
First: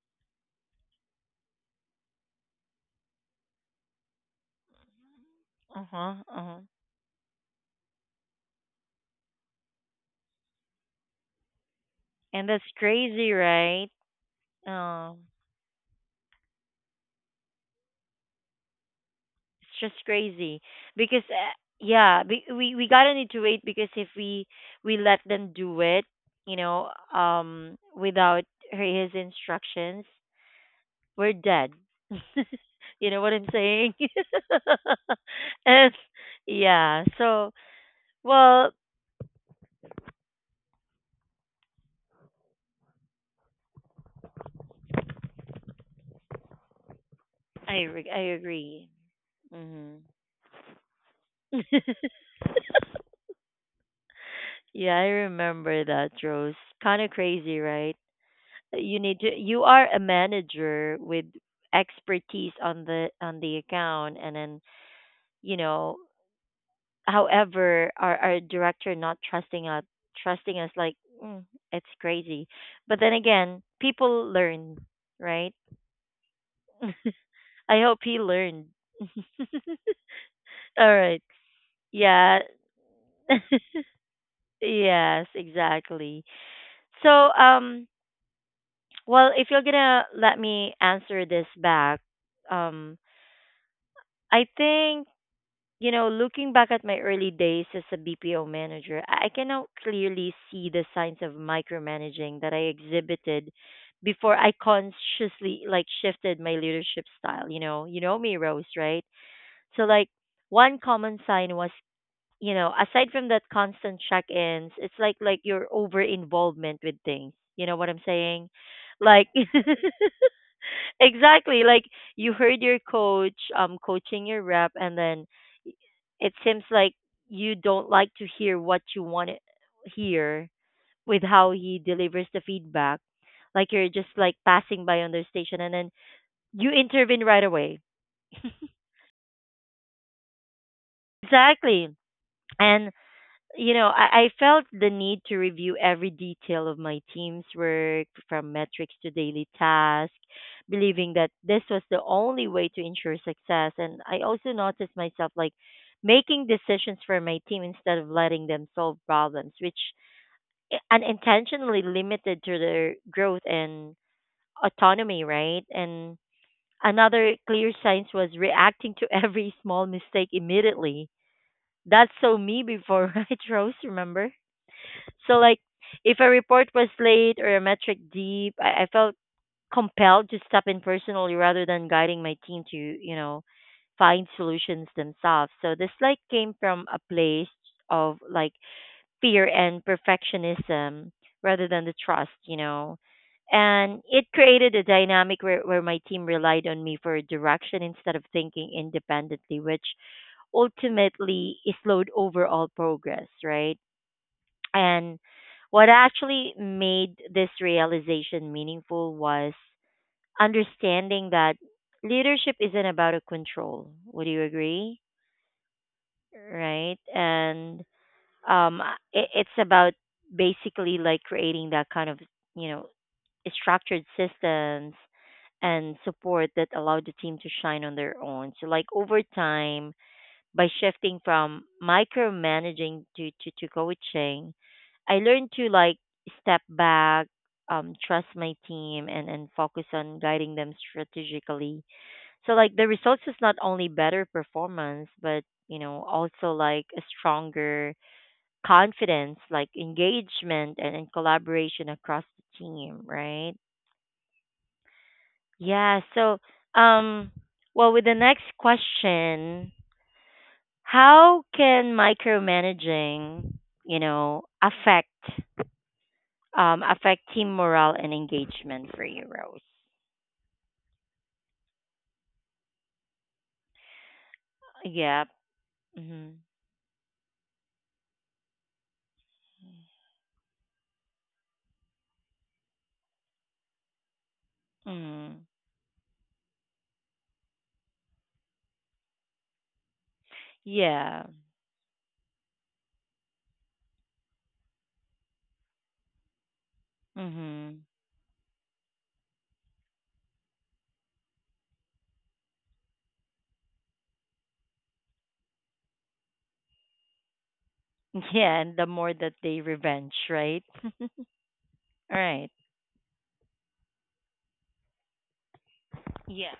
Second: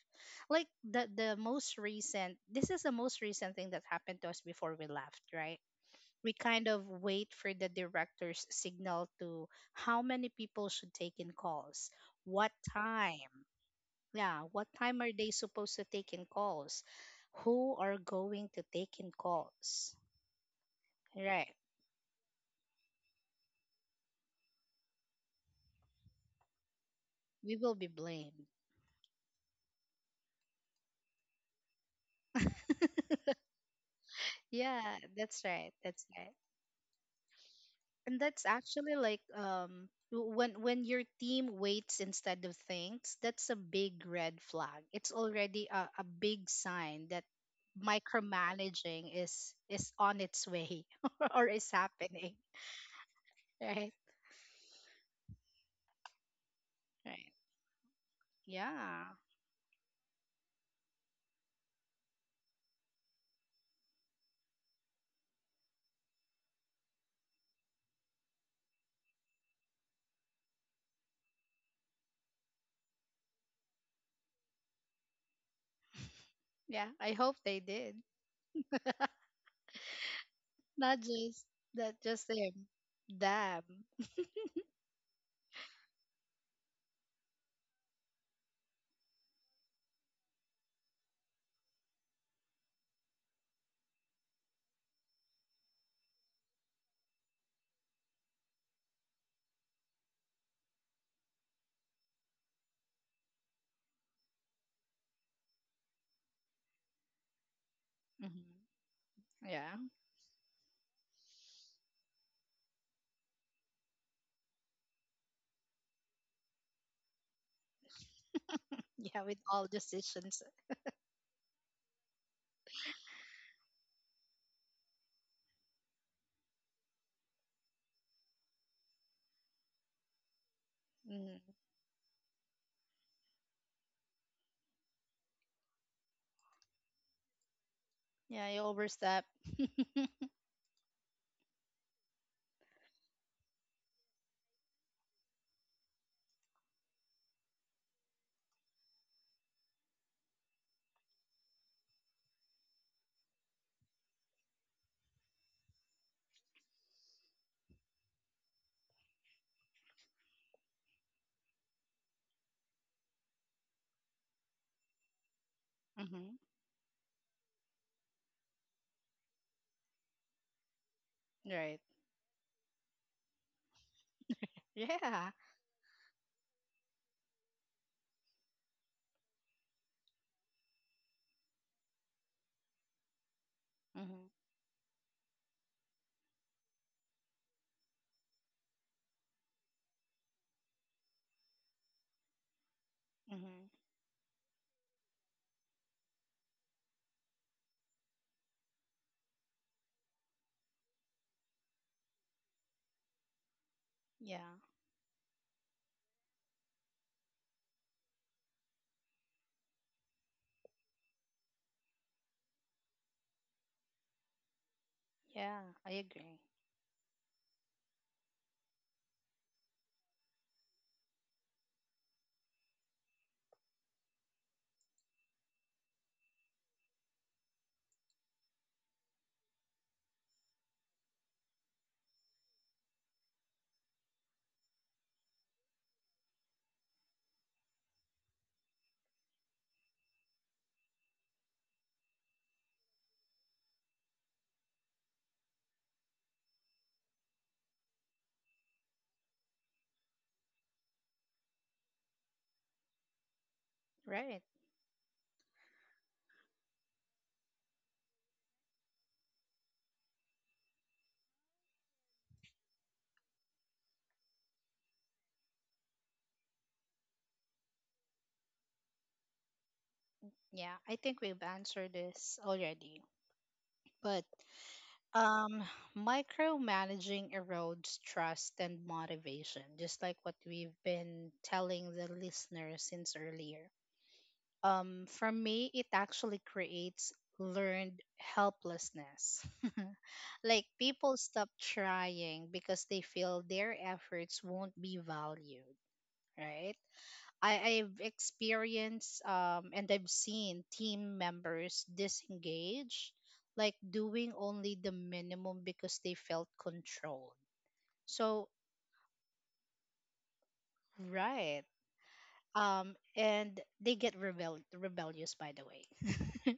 B: Like the most recent this is the most recent thing that happened to us before we left, right?
A: Uh huh.
B: We
A: Uh huh.
B: kind of wait for the director's signal to how many people should take in calls,
A: And
B: what
A: that's
B: time,
A: crazy, right?
B: yeah, what time are
A: Um.
B: they supposed to take in calls, who are going to take in
A: It's
B: calls,
A: just crazy because
B: right?
A: yeah, we gotta need to wait because if we let them do it, you know,
B: We will be
A: without
B: blamed.
A: her, his instructions, we're dead. [laughs] You know what I'm saying?
B: Yeah, that's
A: [laughs]
B: right.
A: And
B: That's right.
A: yeah, so
B: And that's
A: well,
B: actually like when your team waits instead of thinks, that's a big red flag. It's already a big sign that
A: I agree.
B: micromanaging is
A: Hmm.
B: on its way [laughs] or is
A: [laughs]
B: happening. Right?
A: Yeah, I remember that, Rose. Kind of
B: Right.
A: crazy, right? You
B: Yeah.
A: need to, you are a manager with expertise on the account, and then, you know, however, our director not trusting us, trusting us like, mm, it's crazy, but then again people learn, right?
B: Yeah. I hope they
A: [laughs] I hope
B: did.
A: he learned. [laughs] All
B: Not
A: right.
B: just that, just
A: Yeah.
B: him. Them.
A: [laughs] Yes, exactly. So um, well, if you're gonna let me answer this back, um, I think, you know, looking back at my early days as a BPO manager, I can now clearly see the signs of micromanaging that I exhibited before I consciously like shifted my leadership style. You know me,
B: Hmm.
A: Rose, right?
B: Yeah.
A: So like one common sign was, you know, aside from that constant check-ins, it's like your over involvement with things. You know what I'm saying?
B: Yeah,
A: Like
B: with all decisions.
A: [laughs] exactly, like you heard your coach coaching your rep, and then it seems like you don't like to hear what you want to hear with
B: Mhm.
A: how he delivers the feedback. Like you're just like passing by on their station, and then you intervene right away.
B: Yeah, you
A: [laughs]
B: overstep. [laughs]
A: Exactly. And you know, I felt the need to review every detail of my team's work, from metrics to daily tasks, believing that this was the only way to ensure success. And I also noticed myself like making decisions for my team instead of letting them solve problems, which unintentionally limited to their growth and autonomy, right? And
B: Hmm.
A: another clear sign was reacting to every [laughs] small mistake immediately.
B: Right.
A: That's so me before, [laughs] right, Rose? Remember?
B: Yeah.
A: So like if a report was late or a metric deep, I felt compelled to step in personally rather than guiding my team to, you know,
B: Hmm.
A: find solutions themselves. So this like came from a place of like fear and perfectionism rather than the trust, you know.
B: Mm-hmm.
A: And it created a dynamic where my team relied on me for direction instead of thinking independently, which ultimately slowed overall progress, right?
B: Yeah,
A: And what actually made this realization meaningful was understanding that leadership isn't about a control. Would you agree?
B: yeah, I agree.
A: Right? And um, it's about basically like creating that kind of, you know, structured systems and support that allow the team to shine on their own. So, like, over time, by shifting from micromanaging to coaching, I learned to like step back, trust my team, and focus on guiding them strategically. So like the results is not only better performance, but you know, also like a stronger confidence, like engagement, and collaboration across the team, right?
B: Right.
A: Yeah, so um, well, with the next question, how can micromanaging, you know, affect affect team morale and engagement for you, Rose?
B: Yeah, I think we've answered this already. But
A: Yep.
B: um,
A: Mhm.
B: micromanaging erodes trust and motivation, just like what we've been telling the listeners since earlier. For
A: Mhm.
B: me, it actually creates learned helplessness. [laughs] Like people
A: Yeah.
B: stop trying because they feel their efforts won't be valued, right?
A: Mhm.
B: I've experienced and I've seen team members disengage, like doing only the minimum because they felt controlled.
A: [laughs]
B: So,
A: Yeah, and the more that they revenge, right? [laughs]
B: right.
A: Right.
B: And they get rebellious, by the way.
A: Yeah.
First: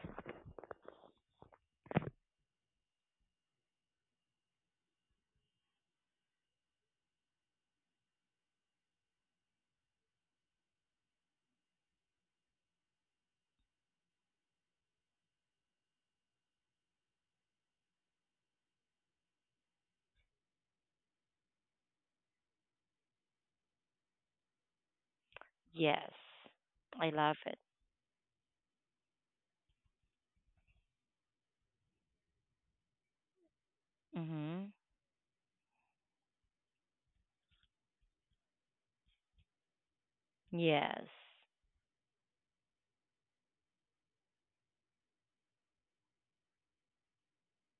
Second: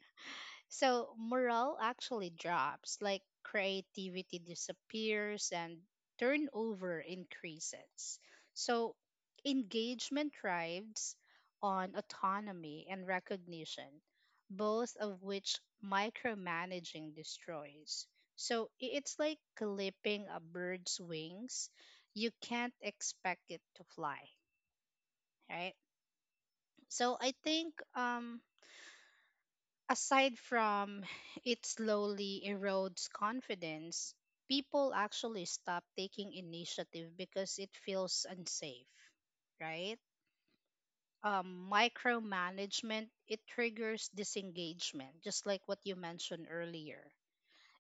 B: So morale actually drops, like creativity disappears and turnover increases. So engagement thrives on autonomy and recognition, both of which micromanaging destroys. So it's like clipping a bird's wings. You can't expect it to fly, right?
A: Yes. I
B: So I
A: love it.
B: think aside from it slowly erodes confidence,
A: Mhm.
B: people actually stop taking initiative because it feels unsafe, right?
A: Yes.
B: Micromanagement it triggers disengagement, just like what you mentioned earlier.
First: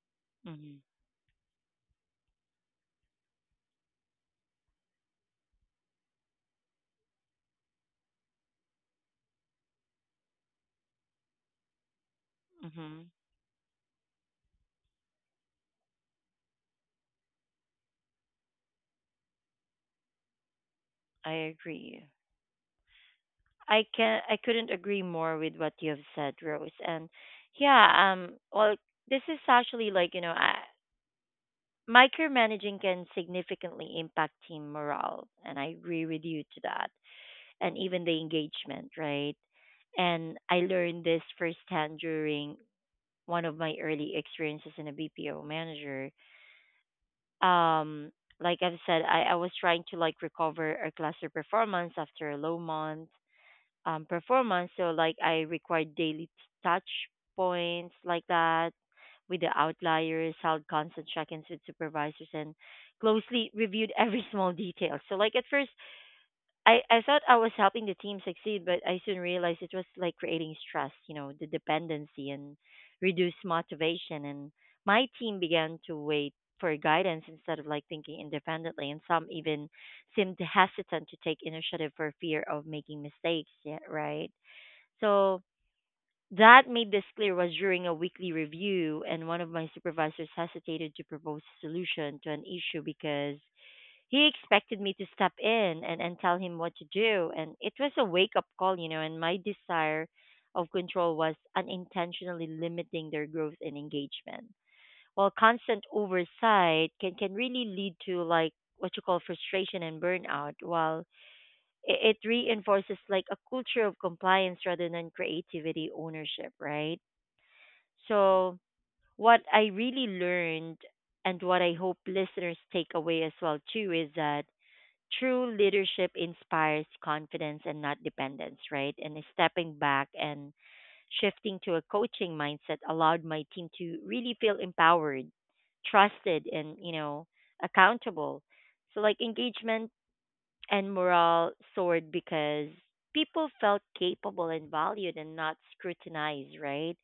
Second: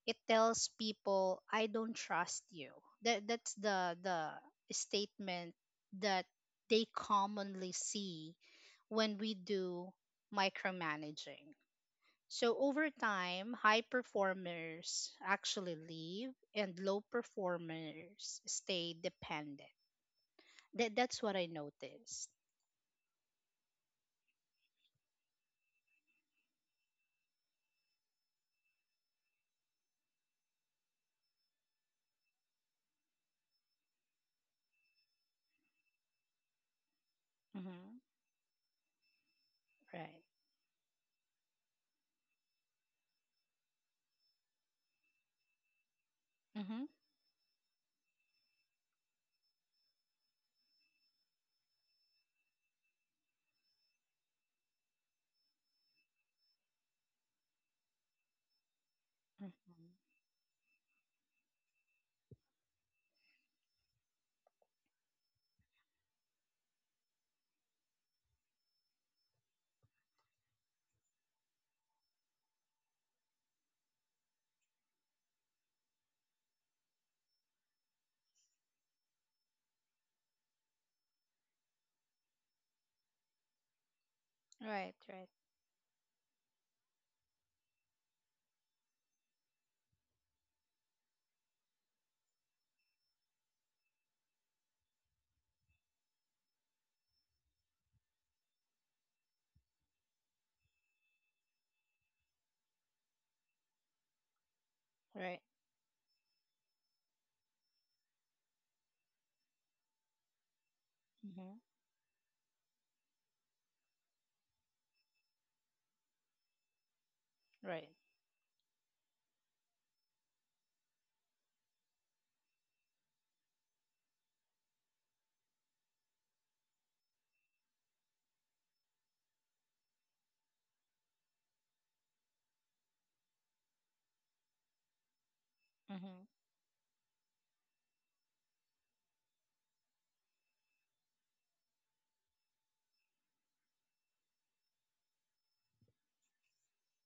B: It tells
A: Mhm.
B: people, "I don't trust you." That's the statement that they commonly see when we do micromanaging. So over
A: Mhm.
B: time, high performers actually leave and low performers stay dependent. That's
A: I
B: what I
A: agree.
B: noticed.
A: I can, I couldn't agree more with what you have said, Rose. And yeah, well, this is actually like, you know, micromanaging can significantly impact team morale, and I agree with you to that, and
B: Mm-hmm.
A: even the engagement, right?
B: Right.
A: And I learned this firsthand during one of my early experiences in a BPO manager.
B: Mm-hmm.
A: Um, like I've said, I was trying to like recover a cluster performance after a low month performance. So like I require daily touch points like that with the
B: Mm-hmm.
A: outliers, held constant check-ins with supervisors, and closely reviewed every [laughs] small detail. So like at first, I thought I was helping the team succeed, but I soon realized it was like creating stress, you know, the dependency and reduced motivation. And my team began to wait for guidance instead of like thinking independently. And some even seemed hesitant to take initiative for fear of making mistakes. Yeah, right.
B: Right. Right.
A: So that made this clear was during a weekly review, and one of my supervisors hesitated to propose a solution to an issue because he expected me to step in and tell him what to do. And it was a wake up call, you know, and my desire of control was unintentionally limiting their growth and engagement.
B: Right.
A: While constant oversight can really lead to like what you call frustration and burnout, while
B: Mm-hmm.
A: it reinforces like a culture of compliance rather than creativity ownership, right?
B: Right.
A: So what I really learned and what I hope listeners take away as well too is that true leadership inspires confidence and not dependence, right? And stepping back and shifting to a coaching mindset allowed my team to really feel empowered,
B: Mm-hmm.
A: trusted and, accountable. So like engagement and morale soared because people felt capable and valued and not scrutinized, right?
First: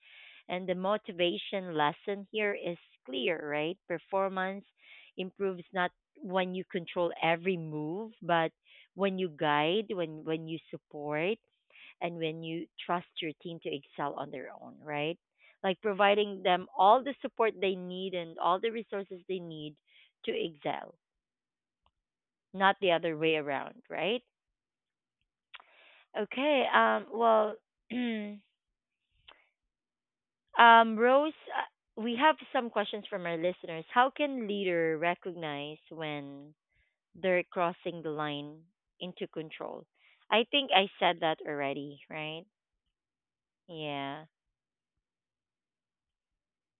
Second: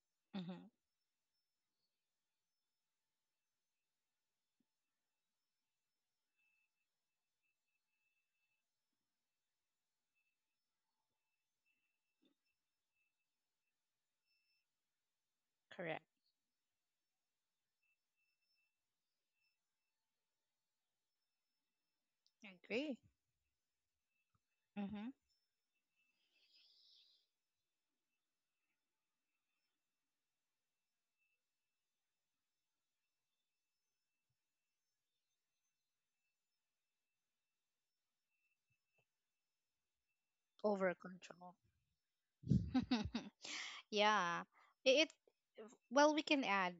A: And
B: Mm-hmm.
A: the motivation lesson here is clear, right? Performance improves not when you control every move, but when you guide, when you support, and when you trust your team to excel on their own, right? Like
B: Correct.
A: providing them all the support they need and all the resources they need to excel,
B: I
A: not the
B: agree.
A: other way around, right?
B: Mm-hmm.
A: Okay. Well. [clears throat] Rose, we have some questions from our listeners. How can leader recognize when they're crossing the line into control? I think I
B: Over
A: said that
B: control.
A: already, right?
B: [laughs]
A: Yeah.
B: Yeah. It, it. Well, we can add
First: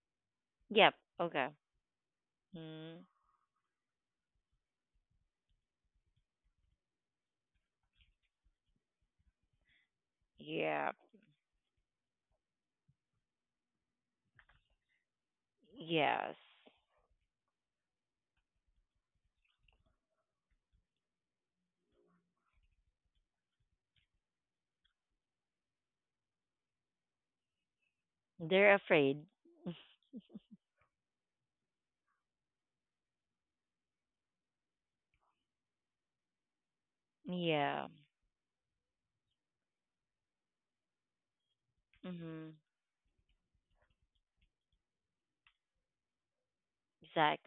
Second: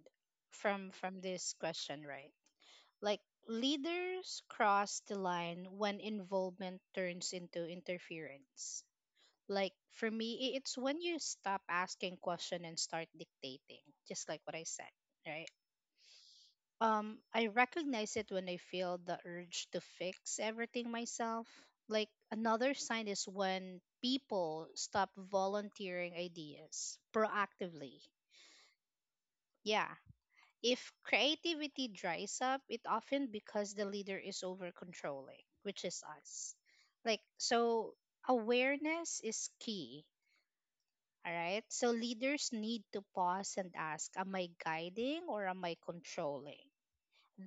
B: from
A: Yep.
B: from
A: Okay.
B: this question, right?
A: Mm.
B: Like leaders cross the line when involvement turns into interference. Like for me, it's
A: Yeah.
B: when you stop asking question and start dictating, just like what I said, right?
A: Yes.
B: I recognize it when I feel the urge to fix everything myself. Like another sign is when people stop volunteering ideas proactively.
A: They're afraid.
B: Yeah, if creativity dries up, it often because the leader is over controlling, which is us. Like
A: Yeah.
B: so awareness is key. All right. So leaders
A: Mhm.
B: need to pause and ask, am I guiding or am I controlling?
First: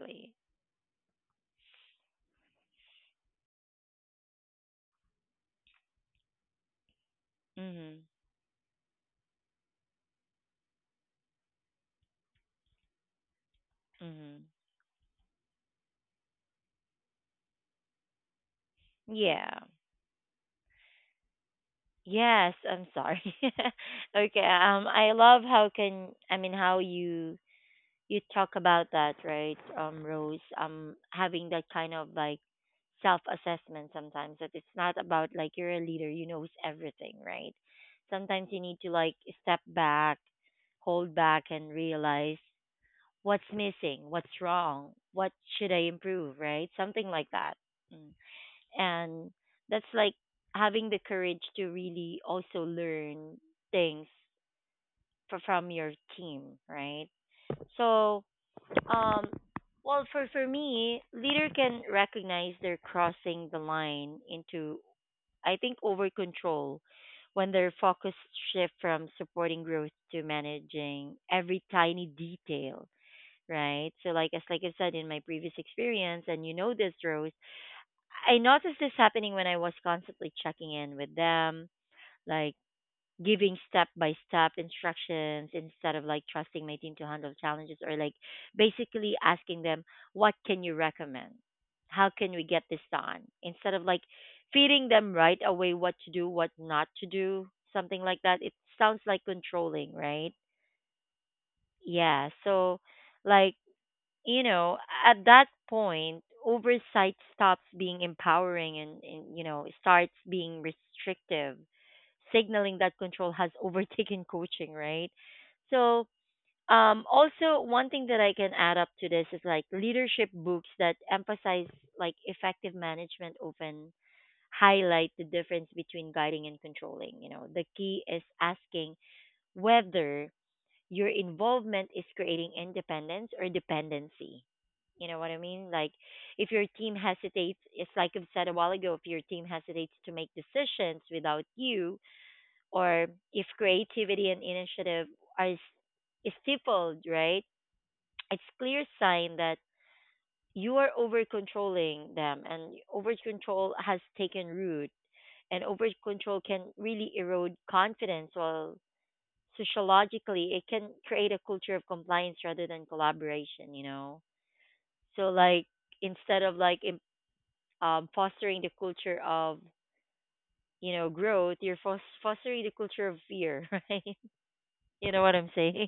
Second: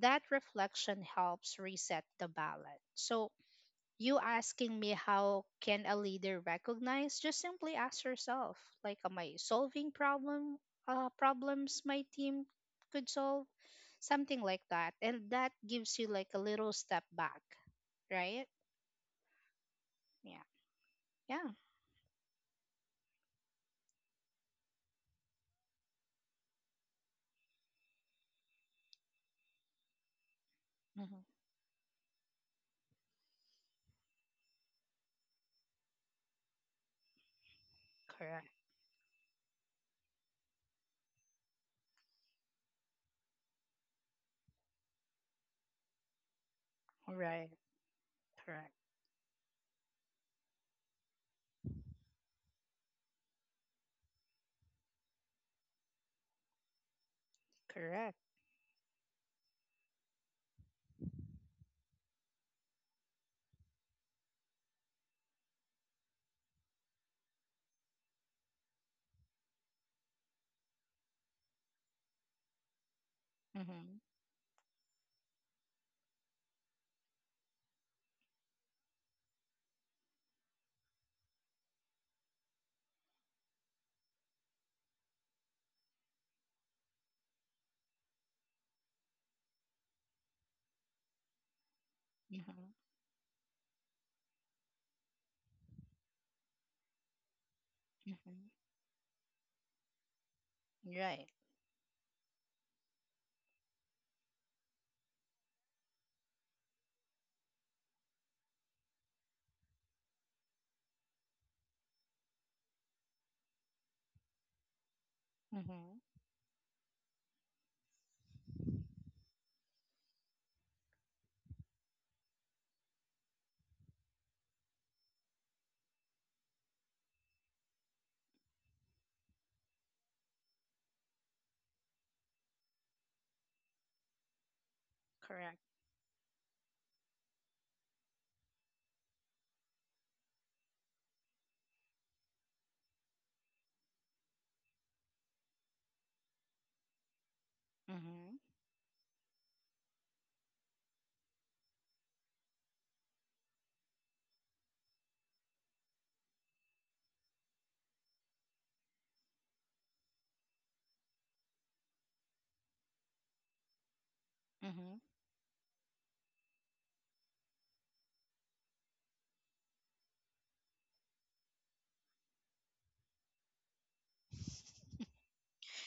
B: That reflection helps reset the balance. So you asking me how can a leader recognize? Just simply
A: Mhm.
B: ask yourself, like, am I solving problems my team could solve? Something
A: Mhm.
B: like that, and that gives you like a little step back, right?
A: Yeah.
B: Yeah. Yeah.
A: Yes, I'm sorry. [laughs] Okay, I love how can I mean how you talk about that, right? Rose,
B: Hmm.
A: having that kind of like self-assessment sometimes that it's not about like you're a leader, you knows everything, right? Sometimes
B: Correct.
A: you need to like step back, hold back and realize what's missing, what's wrong, what should I improve, right? Something like
B: Right.
A: that. Mm.
B: Correct.
A: And that's like having the courage to really also learn things from your team, right?
B: Correct.
A: So um well, for me leader can recognize they're crossing the line into, I think, over control when their focus shift from supporting growth to managing every tiny detail, right?
B: Mm-hmm.
A: So like as like I said in my previous experience and you know this, Rose, I noticed this happening when I was constantly checking in with them, like giving step by step instructions instead of like trusting my team to handle challenges, or like basically asking them, what can you recommend? How can we
B: Mm-hmm.
A: get this done? Instead of like feeding them right away what to do, what not to do, something like that. It
B: Mm-hmm.
A: sounds like controlling, right?
B: Right.
A: Yeah. So, like, you know, at that point, oversight stops being empowering and, you know, starts being restrictive, signaling that control has [laughs] overtaken coaching, right? So,
B: Mm-hmm.
A: also one thing that I can add up to this is like leadership books that emphasize like effective management often highlight the difference between guiding and controlling. You know, the key is asking whether your involvement is creating independence or dependency, you know what I
B: Correct.
A: mean? Like if your team hesitates, it's like I've said a while ago, if your team hesitates to make decisions without you, or if creativity and initiative are stifled, right?
B: Mm-hmm.
A: It's clear sign that you are over controlling them and over control has taken root and over control can really erode confidence, while sociologically it can create a culture of compliance rather than collaboration, you know?
B: Mm-hmm.
A: So like instead of like fostering the culture of, you know, growth, you're fostering the culture of fear, [laughs] right? You know what I'm saying?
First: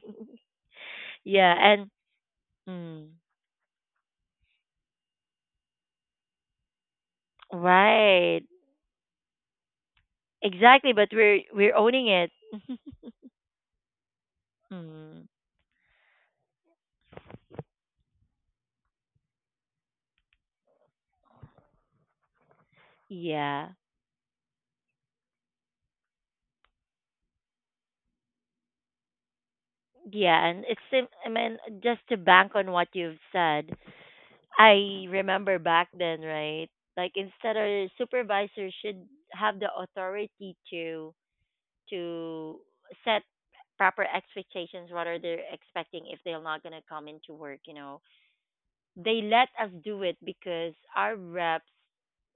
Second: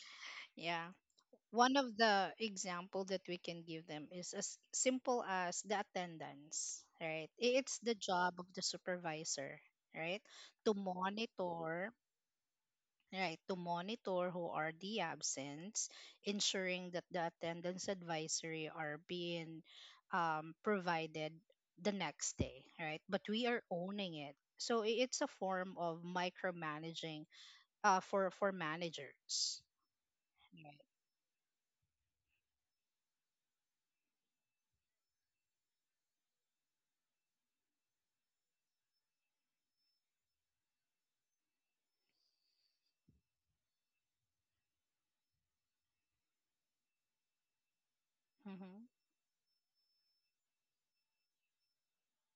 B: Yeah,
A: [laughs] Yeah,
B: one
A: and
B: of the example
A: mm,
B: that we can give them is as simple as the attendance, right? It's the job
A: right,
B: of the supervisor, right, to
A: exactly. But we're
B: monitor,
A: owning it.
B: right, to monitor who are
A: [laughs]
B: the
A: Mm,
B: absence, ensuring that the attendance advisory are being provided the next day, right? But we are
A: yeah,
B: owning it. So it's a form of micromanaging for managers.
A: yeah, and
B: Right.
A: it's sim- I mean just to bank on what you've said. I remember back then, right? Like instead, our supervisor should have the authority to to set proper expectations rather they're expecting if they're not going to come into work, you know,
B: Mm-hmm.
A: they let us do it because our reps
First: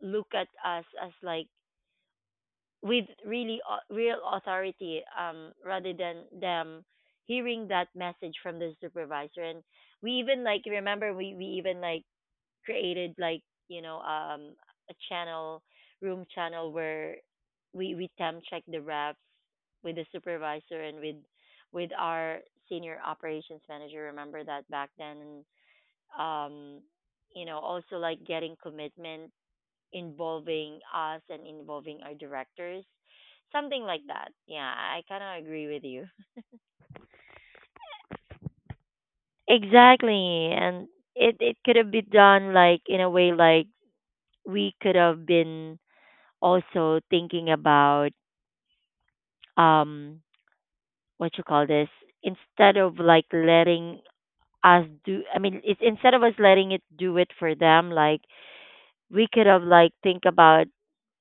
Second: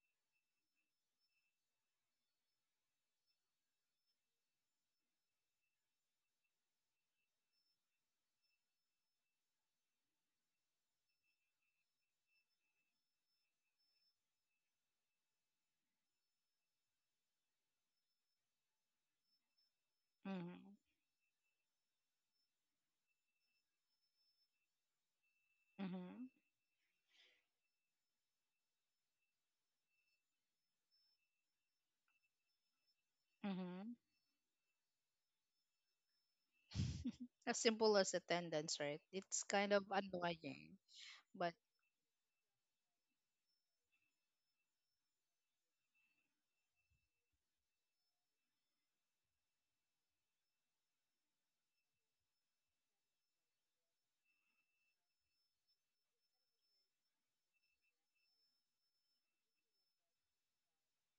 A: look at us as like with really real authority, rather than them hearing that message from the supervisor, and we even like remember we even like created like, you know, a channel, room channel, where we temp check the reps with the
B: Mm-hmm.
A: supervisor and with our senior operations manager, remember that back then.
B: Mm-hmm.
A: um you know, also like getting commitment, involving us and involving our directors, something
B: Mm-hmm.
A: like that. Yeah, I kind of agree with you.
B: [laughs] As simple as attendance, right? It's kind of
A: Exactly.
B: annoying,
A: And it
B: but
A: it could have been done like in a way like we could have been also thinking about, um what you call this, instead of like letting us do, I mean it's instead of us letting it do it for them, like we could have like think about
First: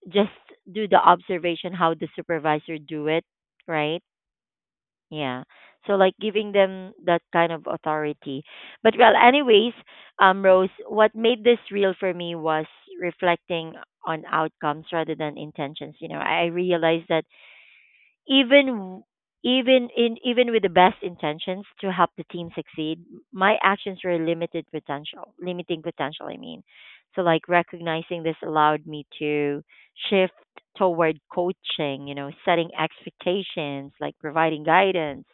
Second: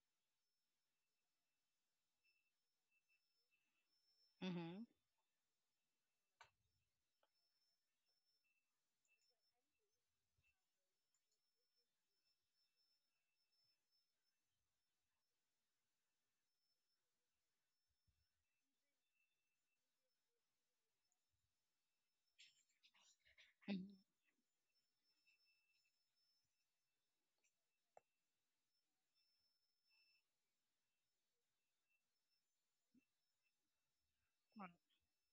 A: just do the observation how the supervisor do it, right?
B: mm-hmm.
A: Yeah. So like giving them that kind of authority, but well, anyways, Rose, what made this real for me was reflecting on outcomes rather than intentions, you know. I realized that even w- even in even with the best intentions to help the team succeed, my
B: Mm-hmm.
A: actions were limited potential, limiting potential, I mean. So like recognizing this allowed me to shift toward coaching, you know, setting expectations, like providing guidance,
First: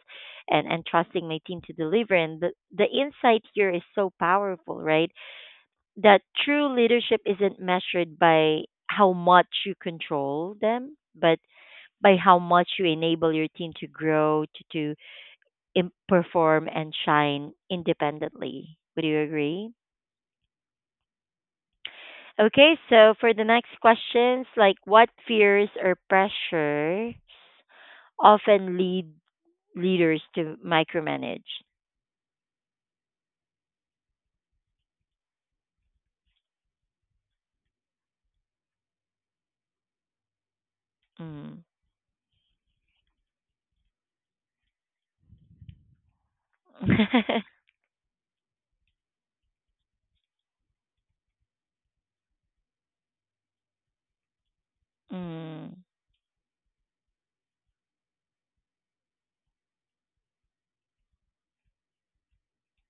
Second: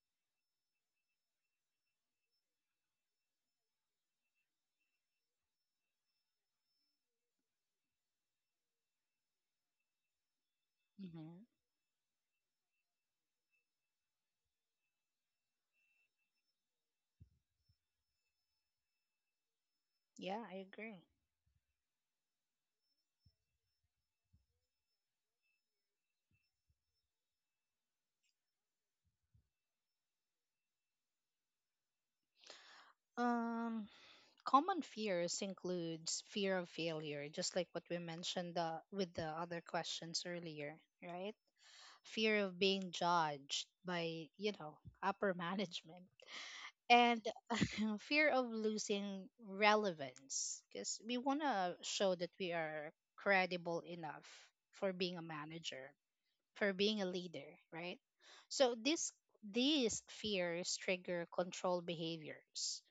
A: and trusting my team to deliver. And the insight here is so powerful, right? That true leadership isn't measured by how much you control them,
B: Mm-hmm.
A: but by how much you enable your team to grow, to perform and shine independently. Would you agree?
B: Yeah, I agree.
A: Okay, so for the next questions, like what fears or pressures often lead leaders to micromanage?
B: Um, common fears includes fear of failure, just like what we mentioned with the other questions earlier, right?
A: Mm.
B: Fear of being judged by, you know, upper management. And
A: [laughs]
B: [laughs] fear of losing relevance because we want to show that we are credible enough for being a
A: Mm.
B: manager, for being a leader, right? So this, these fears trigger control behaviors,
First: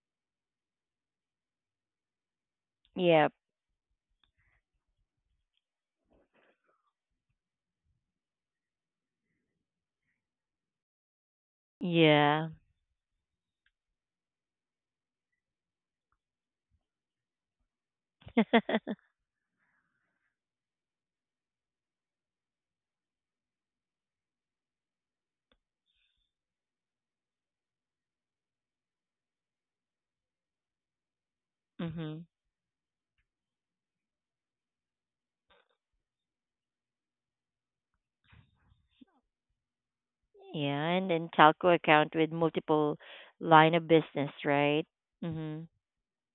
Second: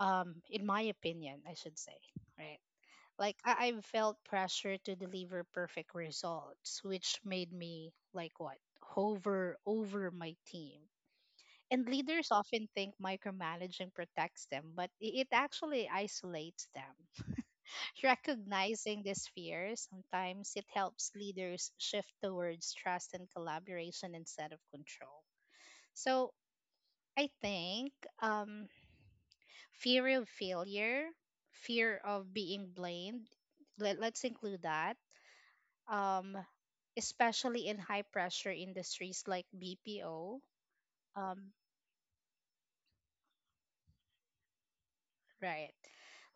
B: in my opinion I should say, right?
A: Yeah.
B: Like I've felt pressure to deliver perfect results which made me like what hover over my team, and leaders
A: Yeah.
B: often think micromanaging protects them but it actually isolates them. [laughs]
A: [laughs]
B: Recognizing this fear sometimes it helps leaders shift towards trust and collaboration instead of control. So I think um fear of failure, fear
A: Mm-hmm.
B: of being blamed. Let, let's include that. Um, especially in high pressure industries like BPO.
A: Yeah, and then
B: Um,
A: telco account with multiple line of business, right? Mm-hmm.
B: right.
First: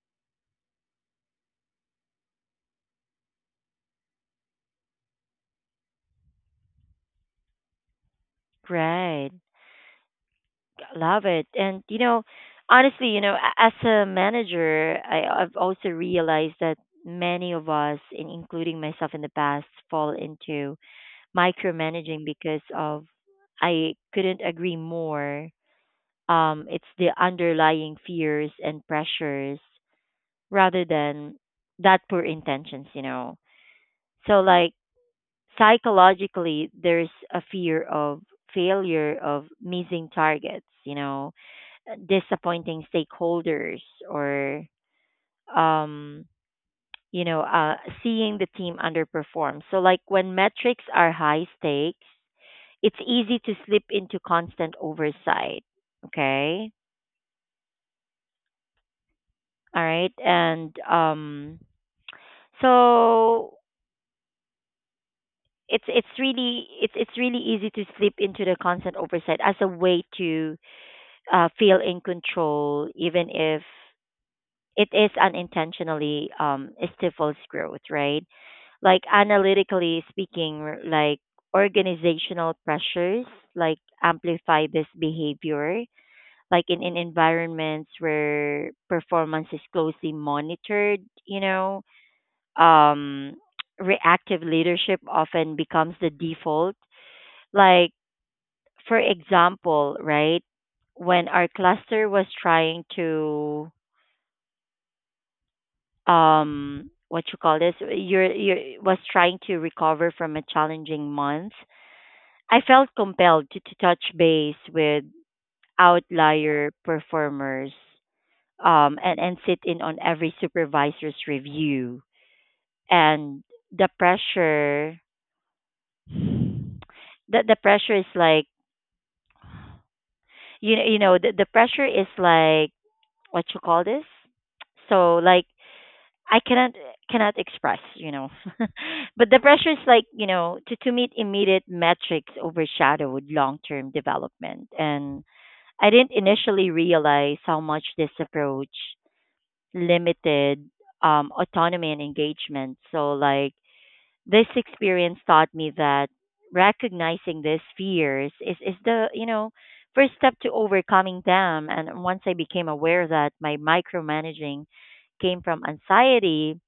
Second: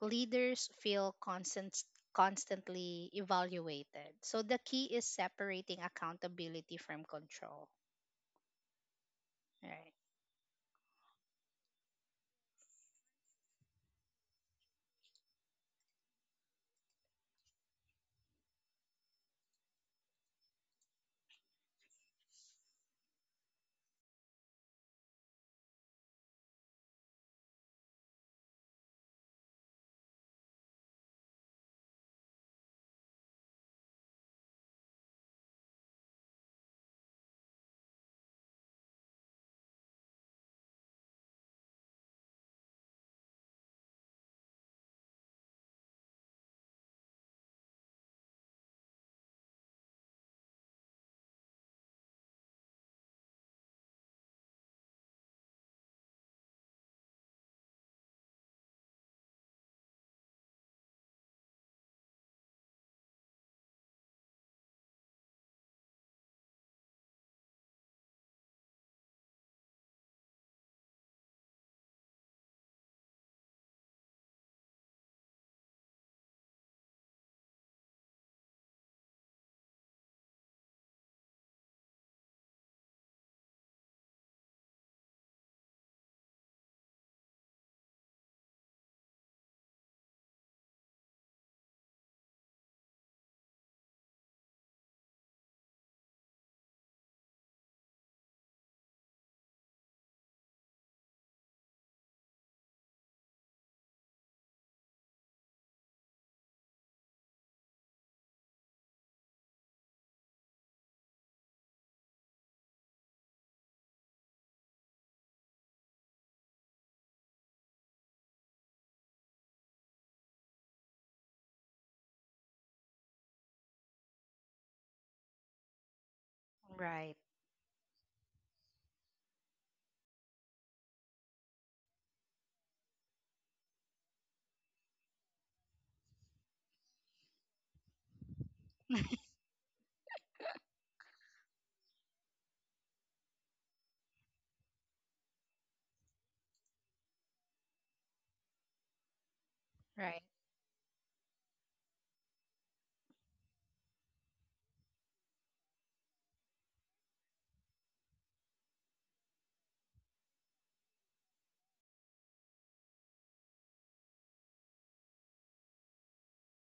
B: Leaders feel constantly evaluated. So the key is separating accountability from control.
A: Right.
B: Right.
A: Love it. And you know, honestly, you know, as a manager, I've also realized that many of us, in including myself in the past, fall into micromanaging because of, I couldn't agree more. It's the underlying fears and pressures rather than that poor intentions, you know. So like psychologically, there's a fear of failure, of missing targets, you know, disappointing stakeholders, or um you know seeing the team underperform. So like when metrics are high stakes, it's easy to slip into constant oversight. Okay. All right. And so it's really it's really easy to slip into the constant oversight as a way to feel in control even if it is unintentionally, stifles growth, right? Like analytically speaking, like organizational pressures like amplify this behavior, like in environments where performance is closely monitored, you know, um, reactive leadership often becomes the default. Like, for example, right, when our cluster was trying to what you call this, you're you was trying to recover from a challenging month, I felt compelled to touch base with outlier performers, and sit in on every supervisor's review. And the pressure,
B: Right.
A: the pressure is like, you know, the pressure is like, what you call this? So like, I cannot cannot express, you know. [laughs] But the pressure is like, you know, to meet immediate metrics overshadowed long term development. And I didn't initially realize how much this approach
B: Right.
A: limited autonomy and engagement. So, like, this experience taught me that recognizing these fears is the, you know, first step to overcoming them. And once I became aware that my micromanaging came from anxiety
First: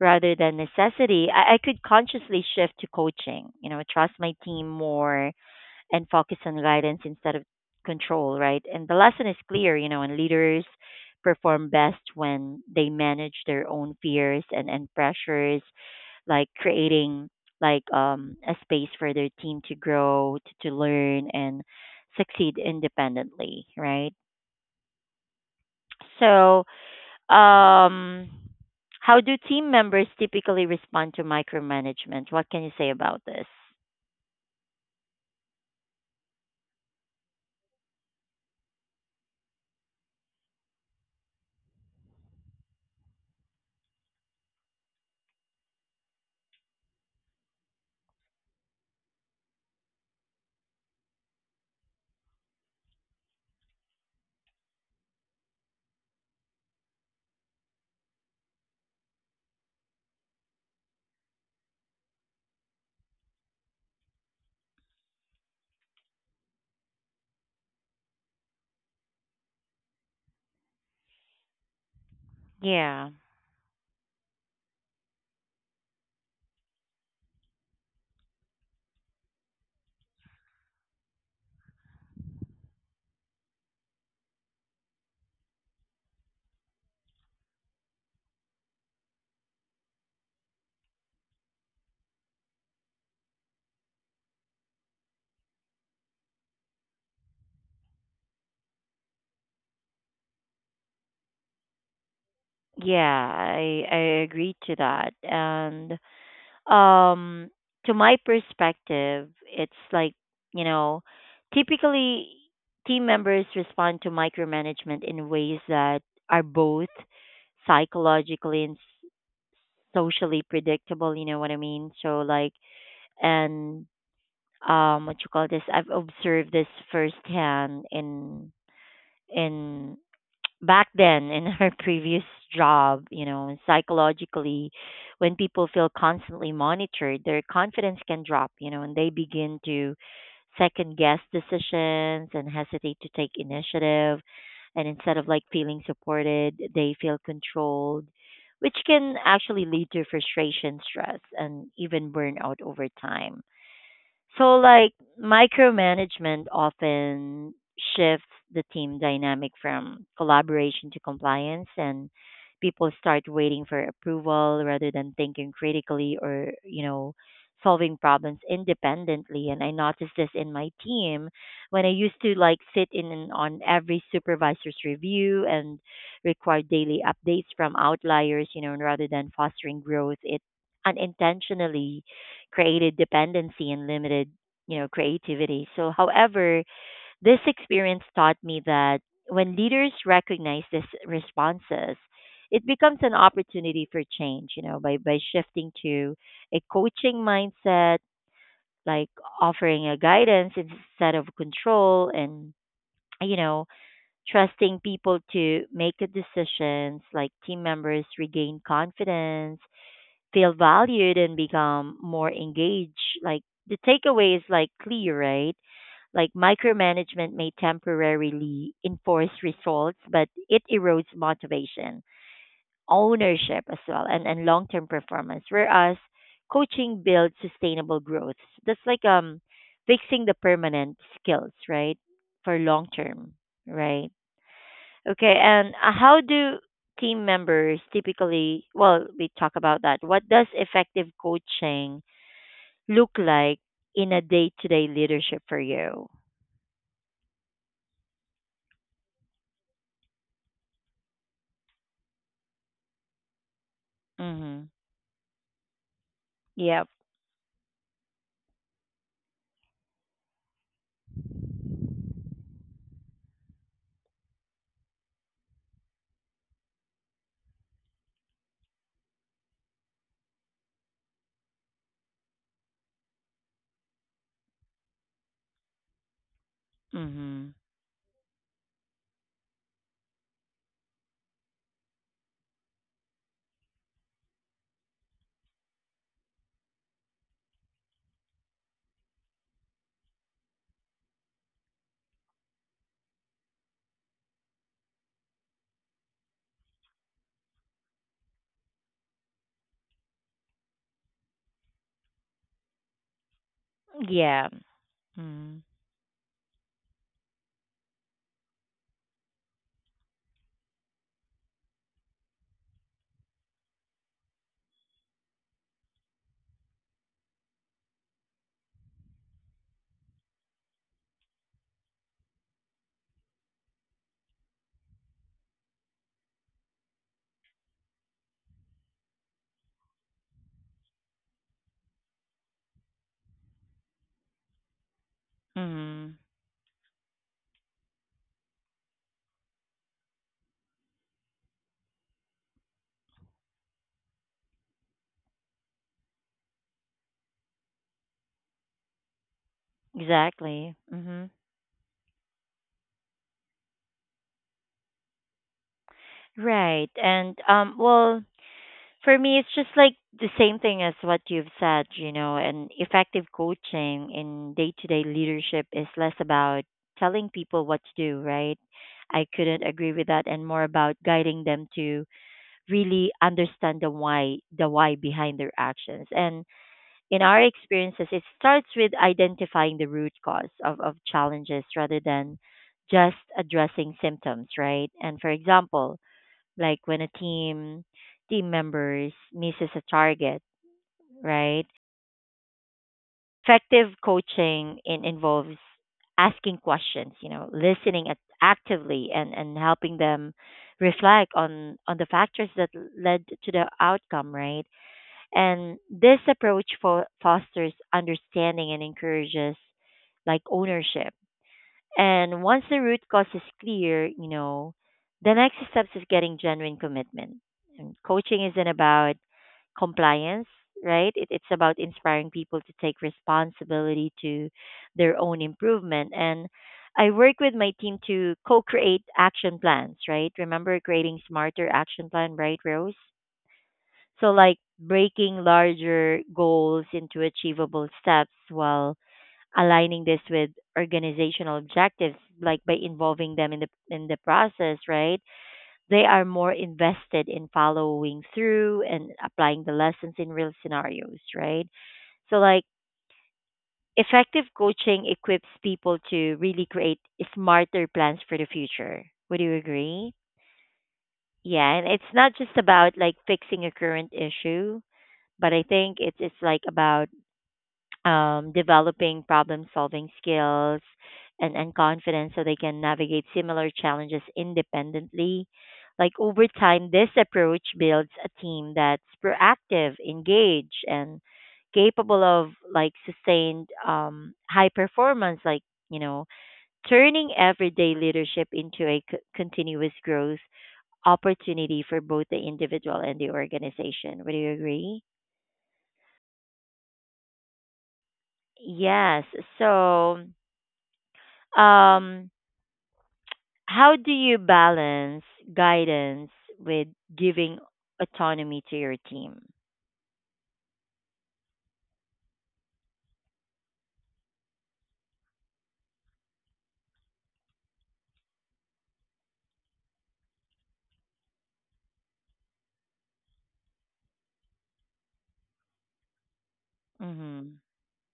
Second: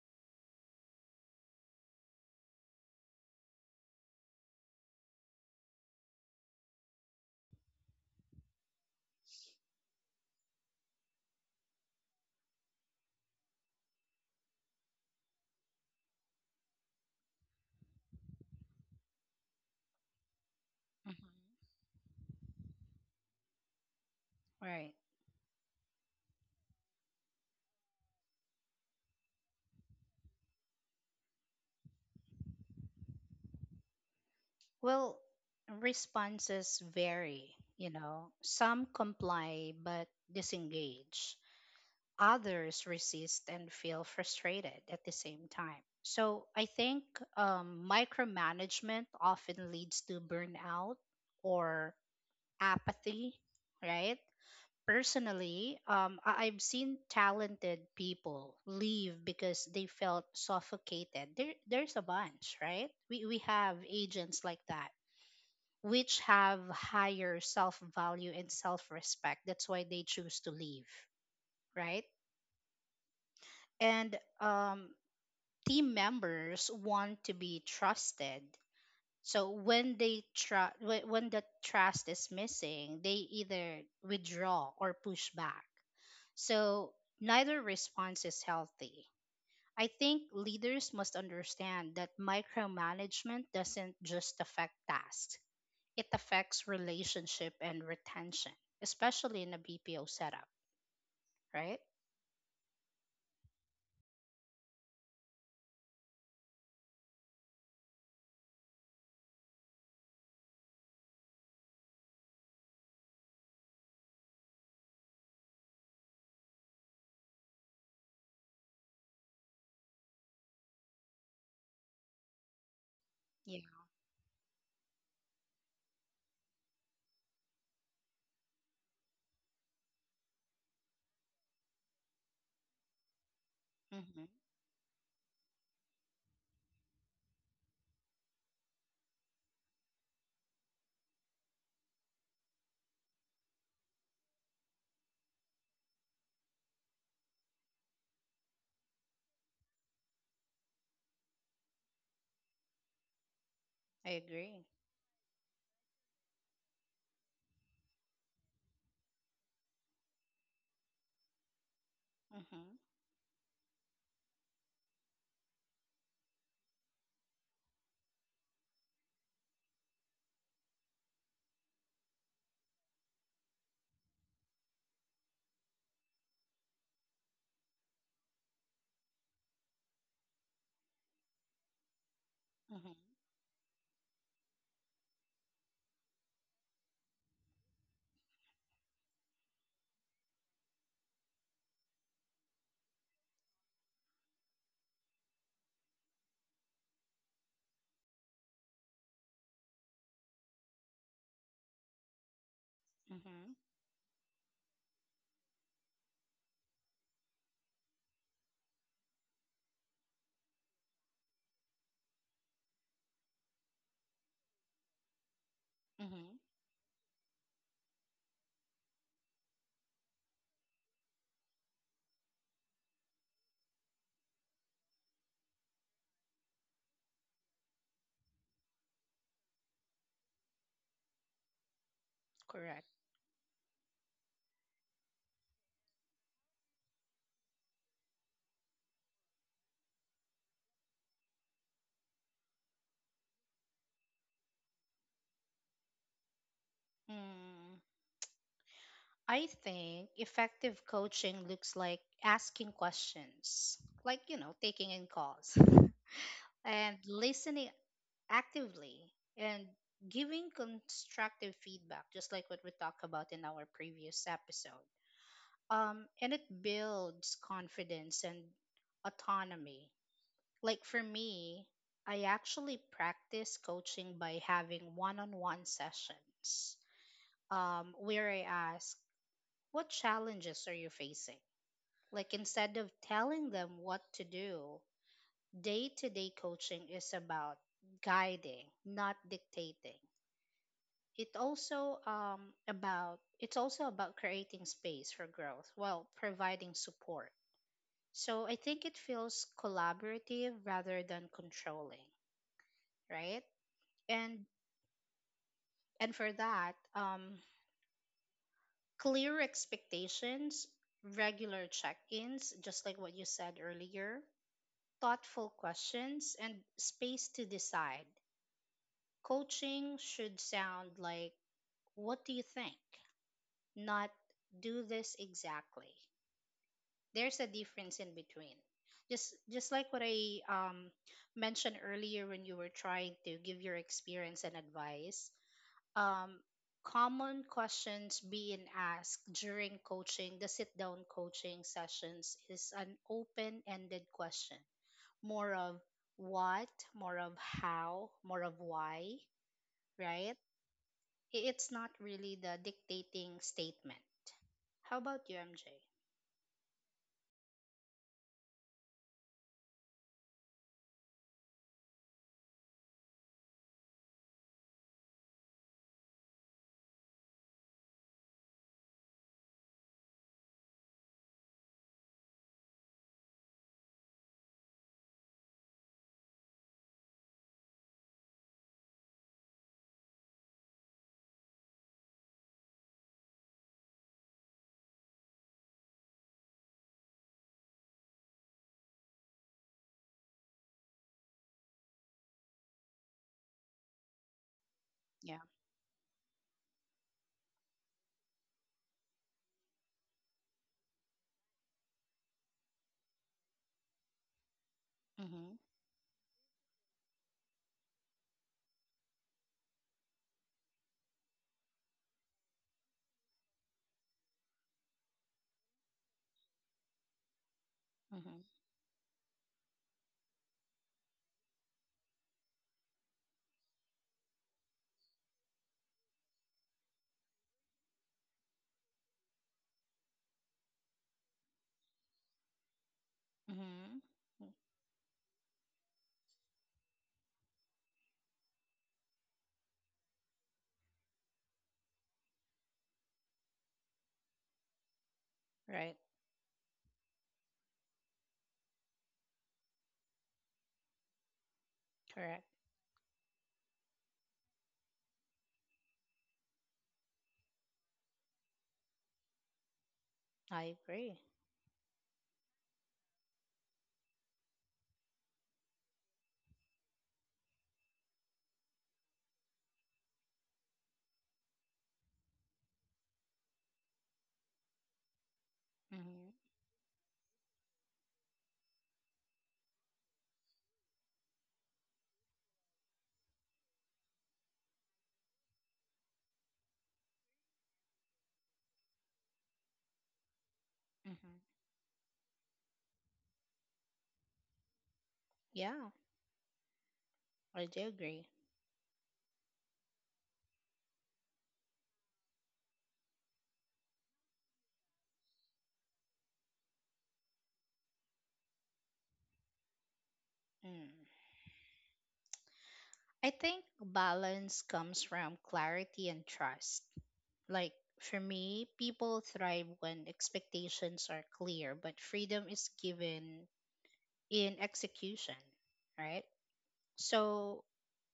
A: rather than necessity, I could consciously shift to coaching, you know, trust my team more and focus on guidance instead of control, right? And the lesson is clear, you know, and leaders perform best when they manage their own fears and pressures, like creating like a space for their team to grow, to
B: Mhm.
A: learn and succeed independently, right?
B: Right.
A: So um how do team members typically respond to micromanagement? What can you say about this?
B: Well, responses vary, you know. Some comply but disengage. Others resist and feel frustrated at the same time. So I think micromanagement often leads to burnout or apathy, right? Personally, I've seen talented people leave because they felt suffocated. There's a bunch, right? We have agents like that which have higher self value and self respect. That's why they choose to leave, right?
A: Yeah.
B: And team members want to be trusted. So when the trust is missing, they either withdraw or push back. So neither response is healthy. I think leaders must understand that micromanagement doesn't just affect tasks, it affects relationship and retention, especially in a BPO setup, right?
A: Yeah, I agree to that. And um to my perspective, it's like, you know, typically team members respond to micromanagement in ways that are both psychologically and socially predictable, you know what I mean? So like
B: Yeah.
A: and what you call this? I've observed this firsthand in back then in [laughs] her previous job, you know.
B: Mm-hmm.
A: Psychologically, when people feel constantly monitored, their confidence can drop, you know, and they begin to second guess decisions and hesitate to take initiative. And instead of like feeling supported, they feel controlled, which can actually lead to frustration, stress, and even burnout over time.
B: I
A: So
B: agree.
A: like micromanagement often shifts the team dynamic from collaboration to compliance, and
B: Mm-hmm.
A: people start waiting for approval rather than thinking critically or, you know, solving problems independently. And I noticed this in my team when I used to like sit in and on every supervisor's review and require daily updates from outliers, you know, and rather than fostering growth, it unintentionally
B: Mm-hmm.
A: created dependency and limited, you know, creativity. So, however, this experience taught me that when leaders recognize these responses, it becomes an opportunity for change, you know, by shifting to a coaching mindset, like offering a guidance instead of control and, you
B: Mm-hmm.
A: know, trusting people to make a decisions like team members regain confidence, feel valued and become more engaged. Like the takeaway is like clear, right? Like
B: Mm-hmm.
A: micromanagement may temporarily enforce results, but it erodes motivation, ownership as well, and long term performance. Whereas coaching builds sustainable growth. That's like fixing the permanent skills, right? For long
B: Correct.
A: term, right? Okay, and how do team members typically, well, we talk about that. What does effective coaching look like in a day to day leadership for you?
B: Mm, I think effective coaching looks like asking questions, like, you know,
A: Mm-hmm.
B: taking in calls [laughs]
A: Yep.
B: and listening actively and giving constructive feedback, just like what we talked about in our previous episode. Um, and it builds confidence and autonomy. Like for me, I actually practice coaching by having one on one sessions
A: Mm-hmm.
B: where I ask, "What challenges are you facing?" Like instead of telling them what to do, day to day coaching is about guiding, not dictating. It also um, it's also about creating space for growth while providing support. So I think it feels collaborative rather than controlling, right? And
A: Yeah. Mm-hmm.
B: and for that, clear expectations, regular check-ins, just like what you said earlier, thoughtful questions, and space to decide. Coaching should sound like, "What do you think?" Not do this exactly. There's a difference in between, just like what I mentioned earlier when you were trying to give your experience and advice,
A: Mm-hmm.
B: um common questions being asked during coaching the sit down coaching sessions is an open ended question, more of what, more of how, more of why, right?
A: Exactly. Mm-hmm.
B: It's not really the dictating statement. How about you, MJ?
A: Right. And, well, for me, it's just like the same thing as what you've said, you know, and effective coaching in day to day leadership is less about telling people what to do, right? I couldn't agree with that, and more about guiding them to really understand the why behind their actions. And in our experiences, it starts with identifying the root cause of challenges rather than just addressing symptoms, right? And for example, like when a team members misses a target, right? Effective coaching
B: Yeah.
A: involves asking questions, you know, listening at, actively and helping them reflect on the factors that led to the outcome, right?
B: Mm-hmm.
A: And this approach fosters understanding and encourages like ownership. And once the root cause is clear, you know, the next steps is getting genuine commitment. And coaching isn't about compliance, right? It's about inspiring people to take responsibility to their own improvement. And I work with my team to co-create action plans, right? Remember creating smarter action plan, right, Rose?
B: Mm-hmm.
A: So like breaking larger goals into achievable steps while aligning this with organizational objectives, like by involving them in the process, right,
B: Right.
A: they are more invested in following through and applying the lessons in real scenarios, right? So
B: Correct.
A: like effective coaching equips people to really create smarter plans for the future, would you agree?
B: I agree.
A: Yeah, and it's not just about like fixing a current issue, but I think it's like about developing problem solving skills and confidence so they can navigate similar challenges independently. Like
B: Mm-hmm.
A: over time, this approach builds a team that's proactive, engaged, and capable of like sustained high performance, like, you know, turning everyday leadership into a continuous growth
B: Mm-hmm.
A: opportunity for both the individual and the organization. Would you agree?
B: Yeah, I do agree.
A: Yes. So, um, how do you balance guidance with giving autonomy to your team?
B: Mm. I think balance comes from clarity and trust. Like, for me, people thrive when expectations are clear, but freedom is given in execution, right?
A: Mm-hmm.
B: So,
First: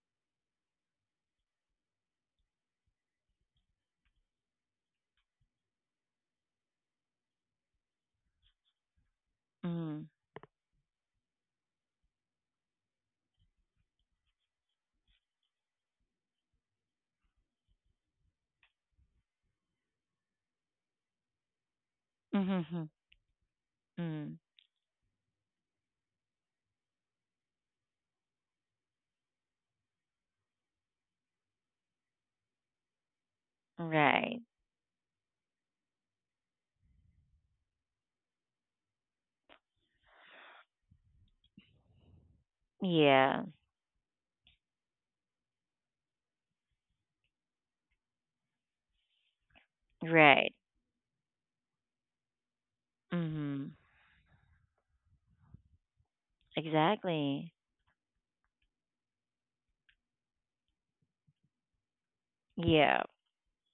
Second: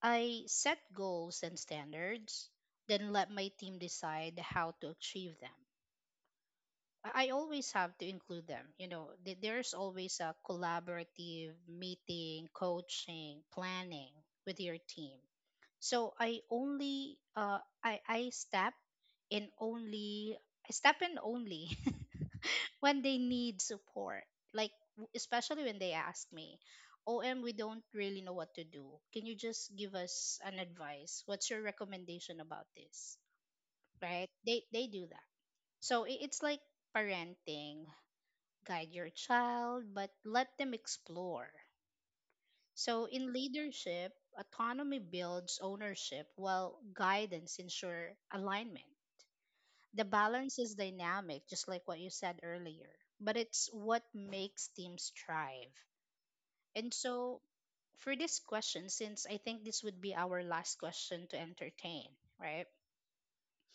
B: I set goals and standards, then let my team decide how to achieve them. I always have to include them. You know, there's
A: Mm-hmm.
B: always a collaborative meeting, coaching, planning with your team. So in only I step in only [laughs]
A: Mm-hmm.
B: when they need support.
A: Mm-hmm.
B: Like especially when they ask me, "OM, we don't really know what to do. Can you just give us an advice? What's your recommendation about this?" Right?
A: Right.
B: They do that. So it's like parenting, guide your child, but let them explore. So, in
A: Yeah.
B: leadership, autonomy builds ownership while guidance ensures alignment. The
A: Right.
B: balance is dynamic, just like what you said earlier, but
A: Mm-hmm.
B: it's what makes teams thrive. And so,
A: Exactly.
B: for this question, since I think this would be our last question to entertain, right?
A: Yeah.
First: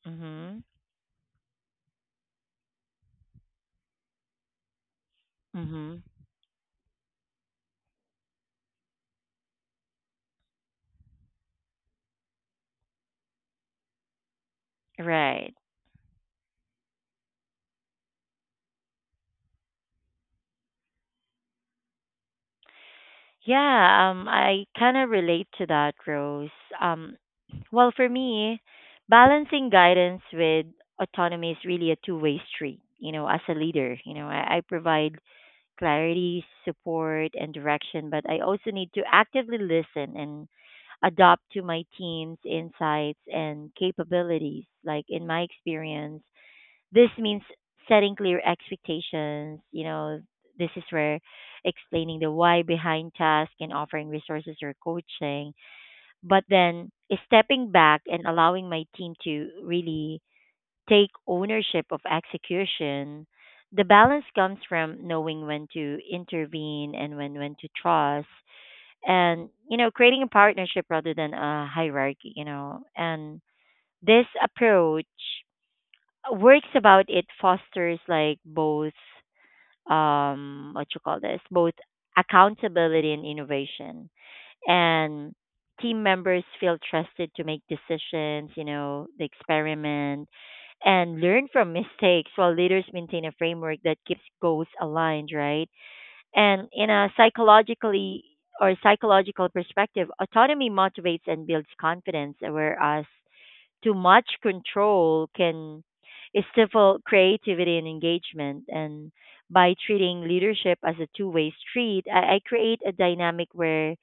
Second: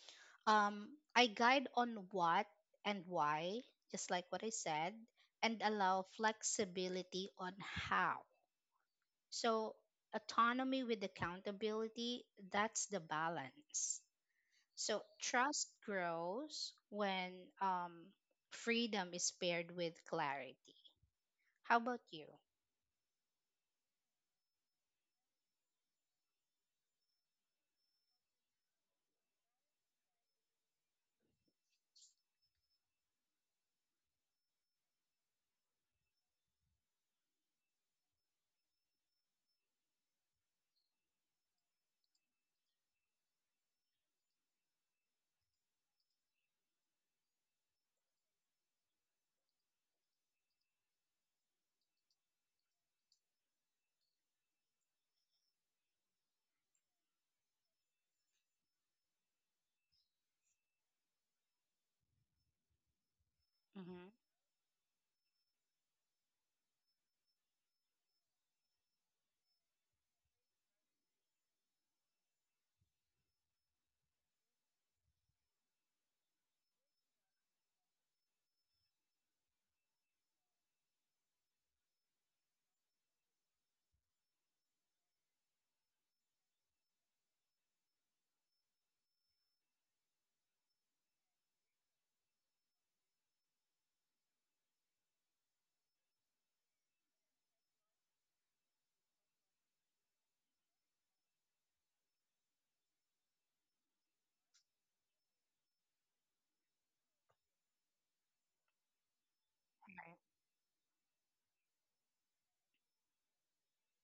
A: Mm-hmm.
B: Um, I guide on what and why, just like what I said, and
A: Mm-hmm.
B: allow flexibility on how. So, autonomy with accountability, that's the balance. So,
A: Right.
B: trust grows when um, freedom is paired with clarity. How about you?
A: Yeah. I kind of relate to that, Rose. Um, well, for me, balancing guidance with autonomy is really a two-way street. You know, as a leader, you know, I provide clarity, support, and direction, but I also need to actively listen and adopt to my team's insights and capabilities. Like in my experience, this means setting clear expectations. You know, this is where explaining the why behind task and offering resources or coaching. But then stepping back and allowing my team to really take ownership of execution. The
B: Mm-hmm.
A: balance comes from knowing when to intervene and when to trust, and you know, creating a partnership rather than a hierarchy, you know. And this approach works about it fosters like both what you call this, both accountability and innovation, and team members feel trusted to make decisions, you know, the experiment and learn from [laughs] mistakes while leaders maintain a framework that keeps goals aligned, right? And in a psychological perspective, autonomy motivates and builds confidence, whereas too much control can stifle creativity and engagement. And by treating leadership as a two-way street, I create a dynamic where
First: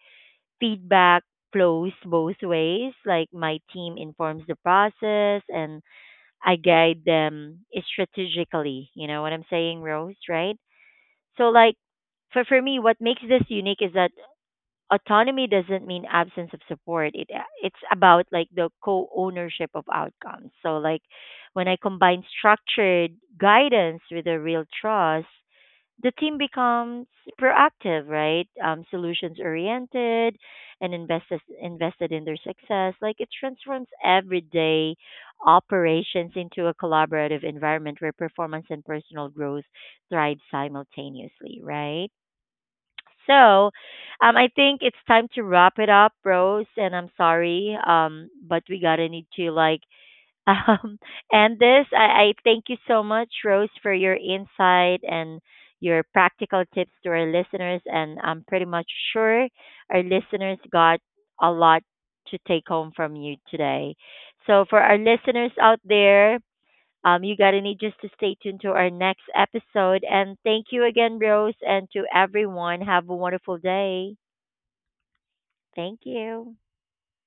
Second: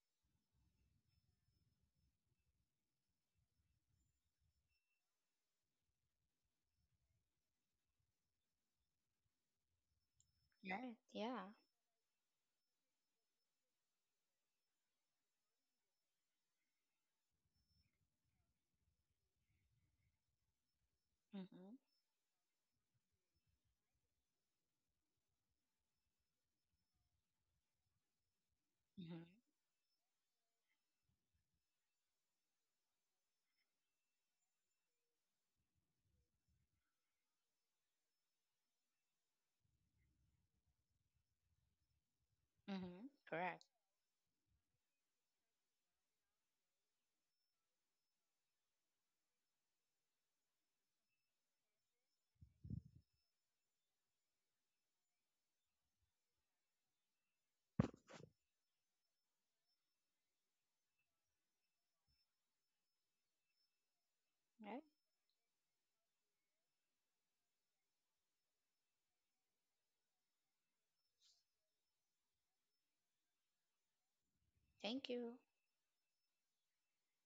A: feedback flows both ways. Like my team informs the process and I guide them strategically. You know what I'm saying, Rose, right?
B: Right. Right. Yeah.
A: So like for me what makes this unique is that autonomy doesn't mean absence of support. It's about like the co-ownership of outcomes. So like when
B: Mm-hmm.
A: I combine structured guidance with a real trust, the team becomes proactive, right?
B: Mm-hmm.
A: Solutions oriented and invested in their success. Like it transforms everyday operations into a collaborative environment where performance and personal growth thrive simultaneously, right?
B: Mm-hmm. Correct.
A: So, I think it's time to wrap it up, Rose. And I'm sorry, but we gotta need to like um, [laughs] and this, I thank you so much, Rose, for your insight and your practical tips to our listeners. And I'm pretty much sure our listeners got a lot to take home from you today. So, for
B: Right.
A: our listeners out there, you got to need just to stay tuned to our next episode. And thank you again, Rose, and to everyone. Have a wonderful day.
B: Thank you.
A: Thank you.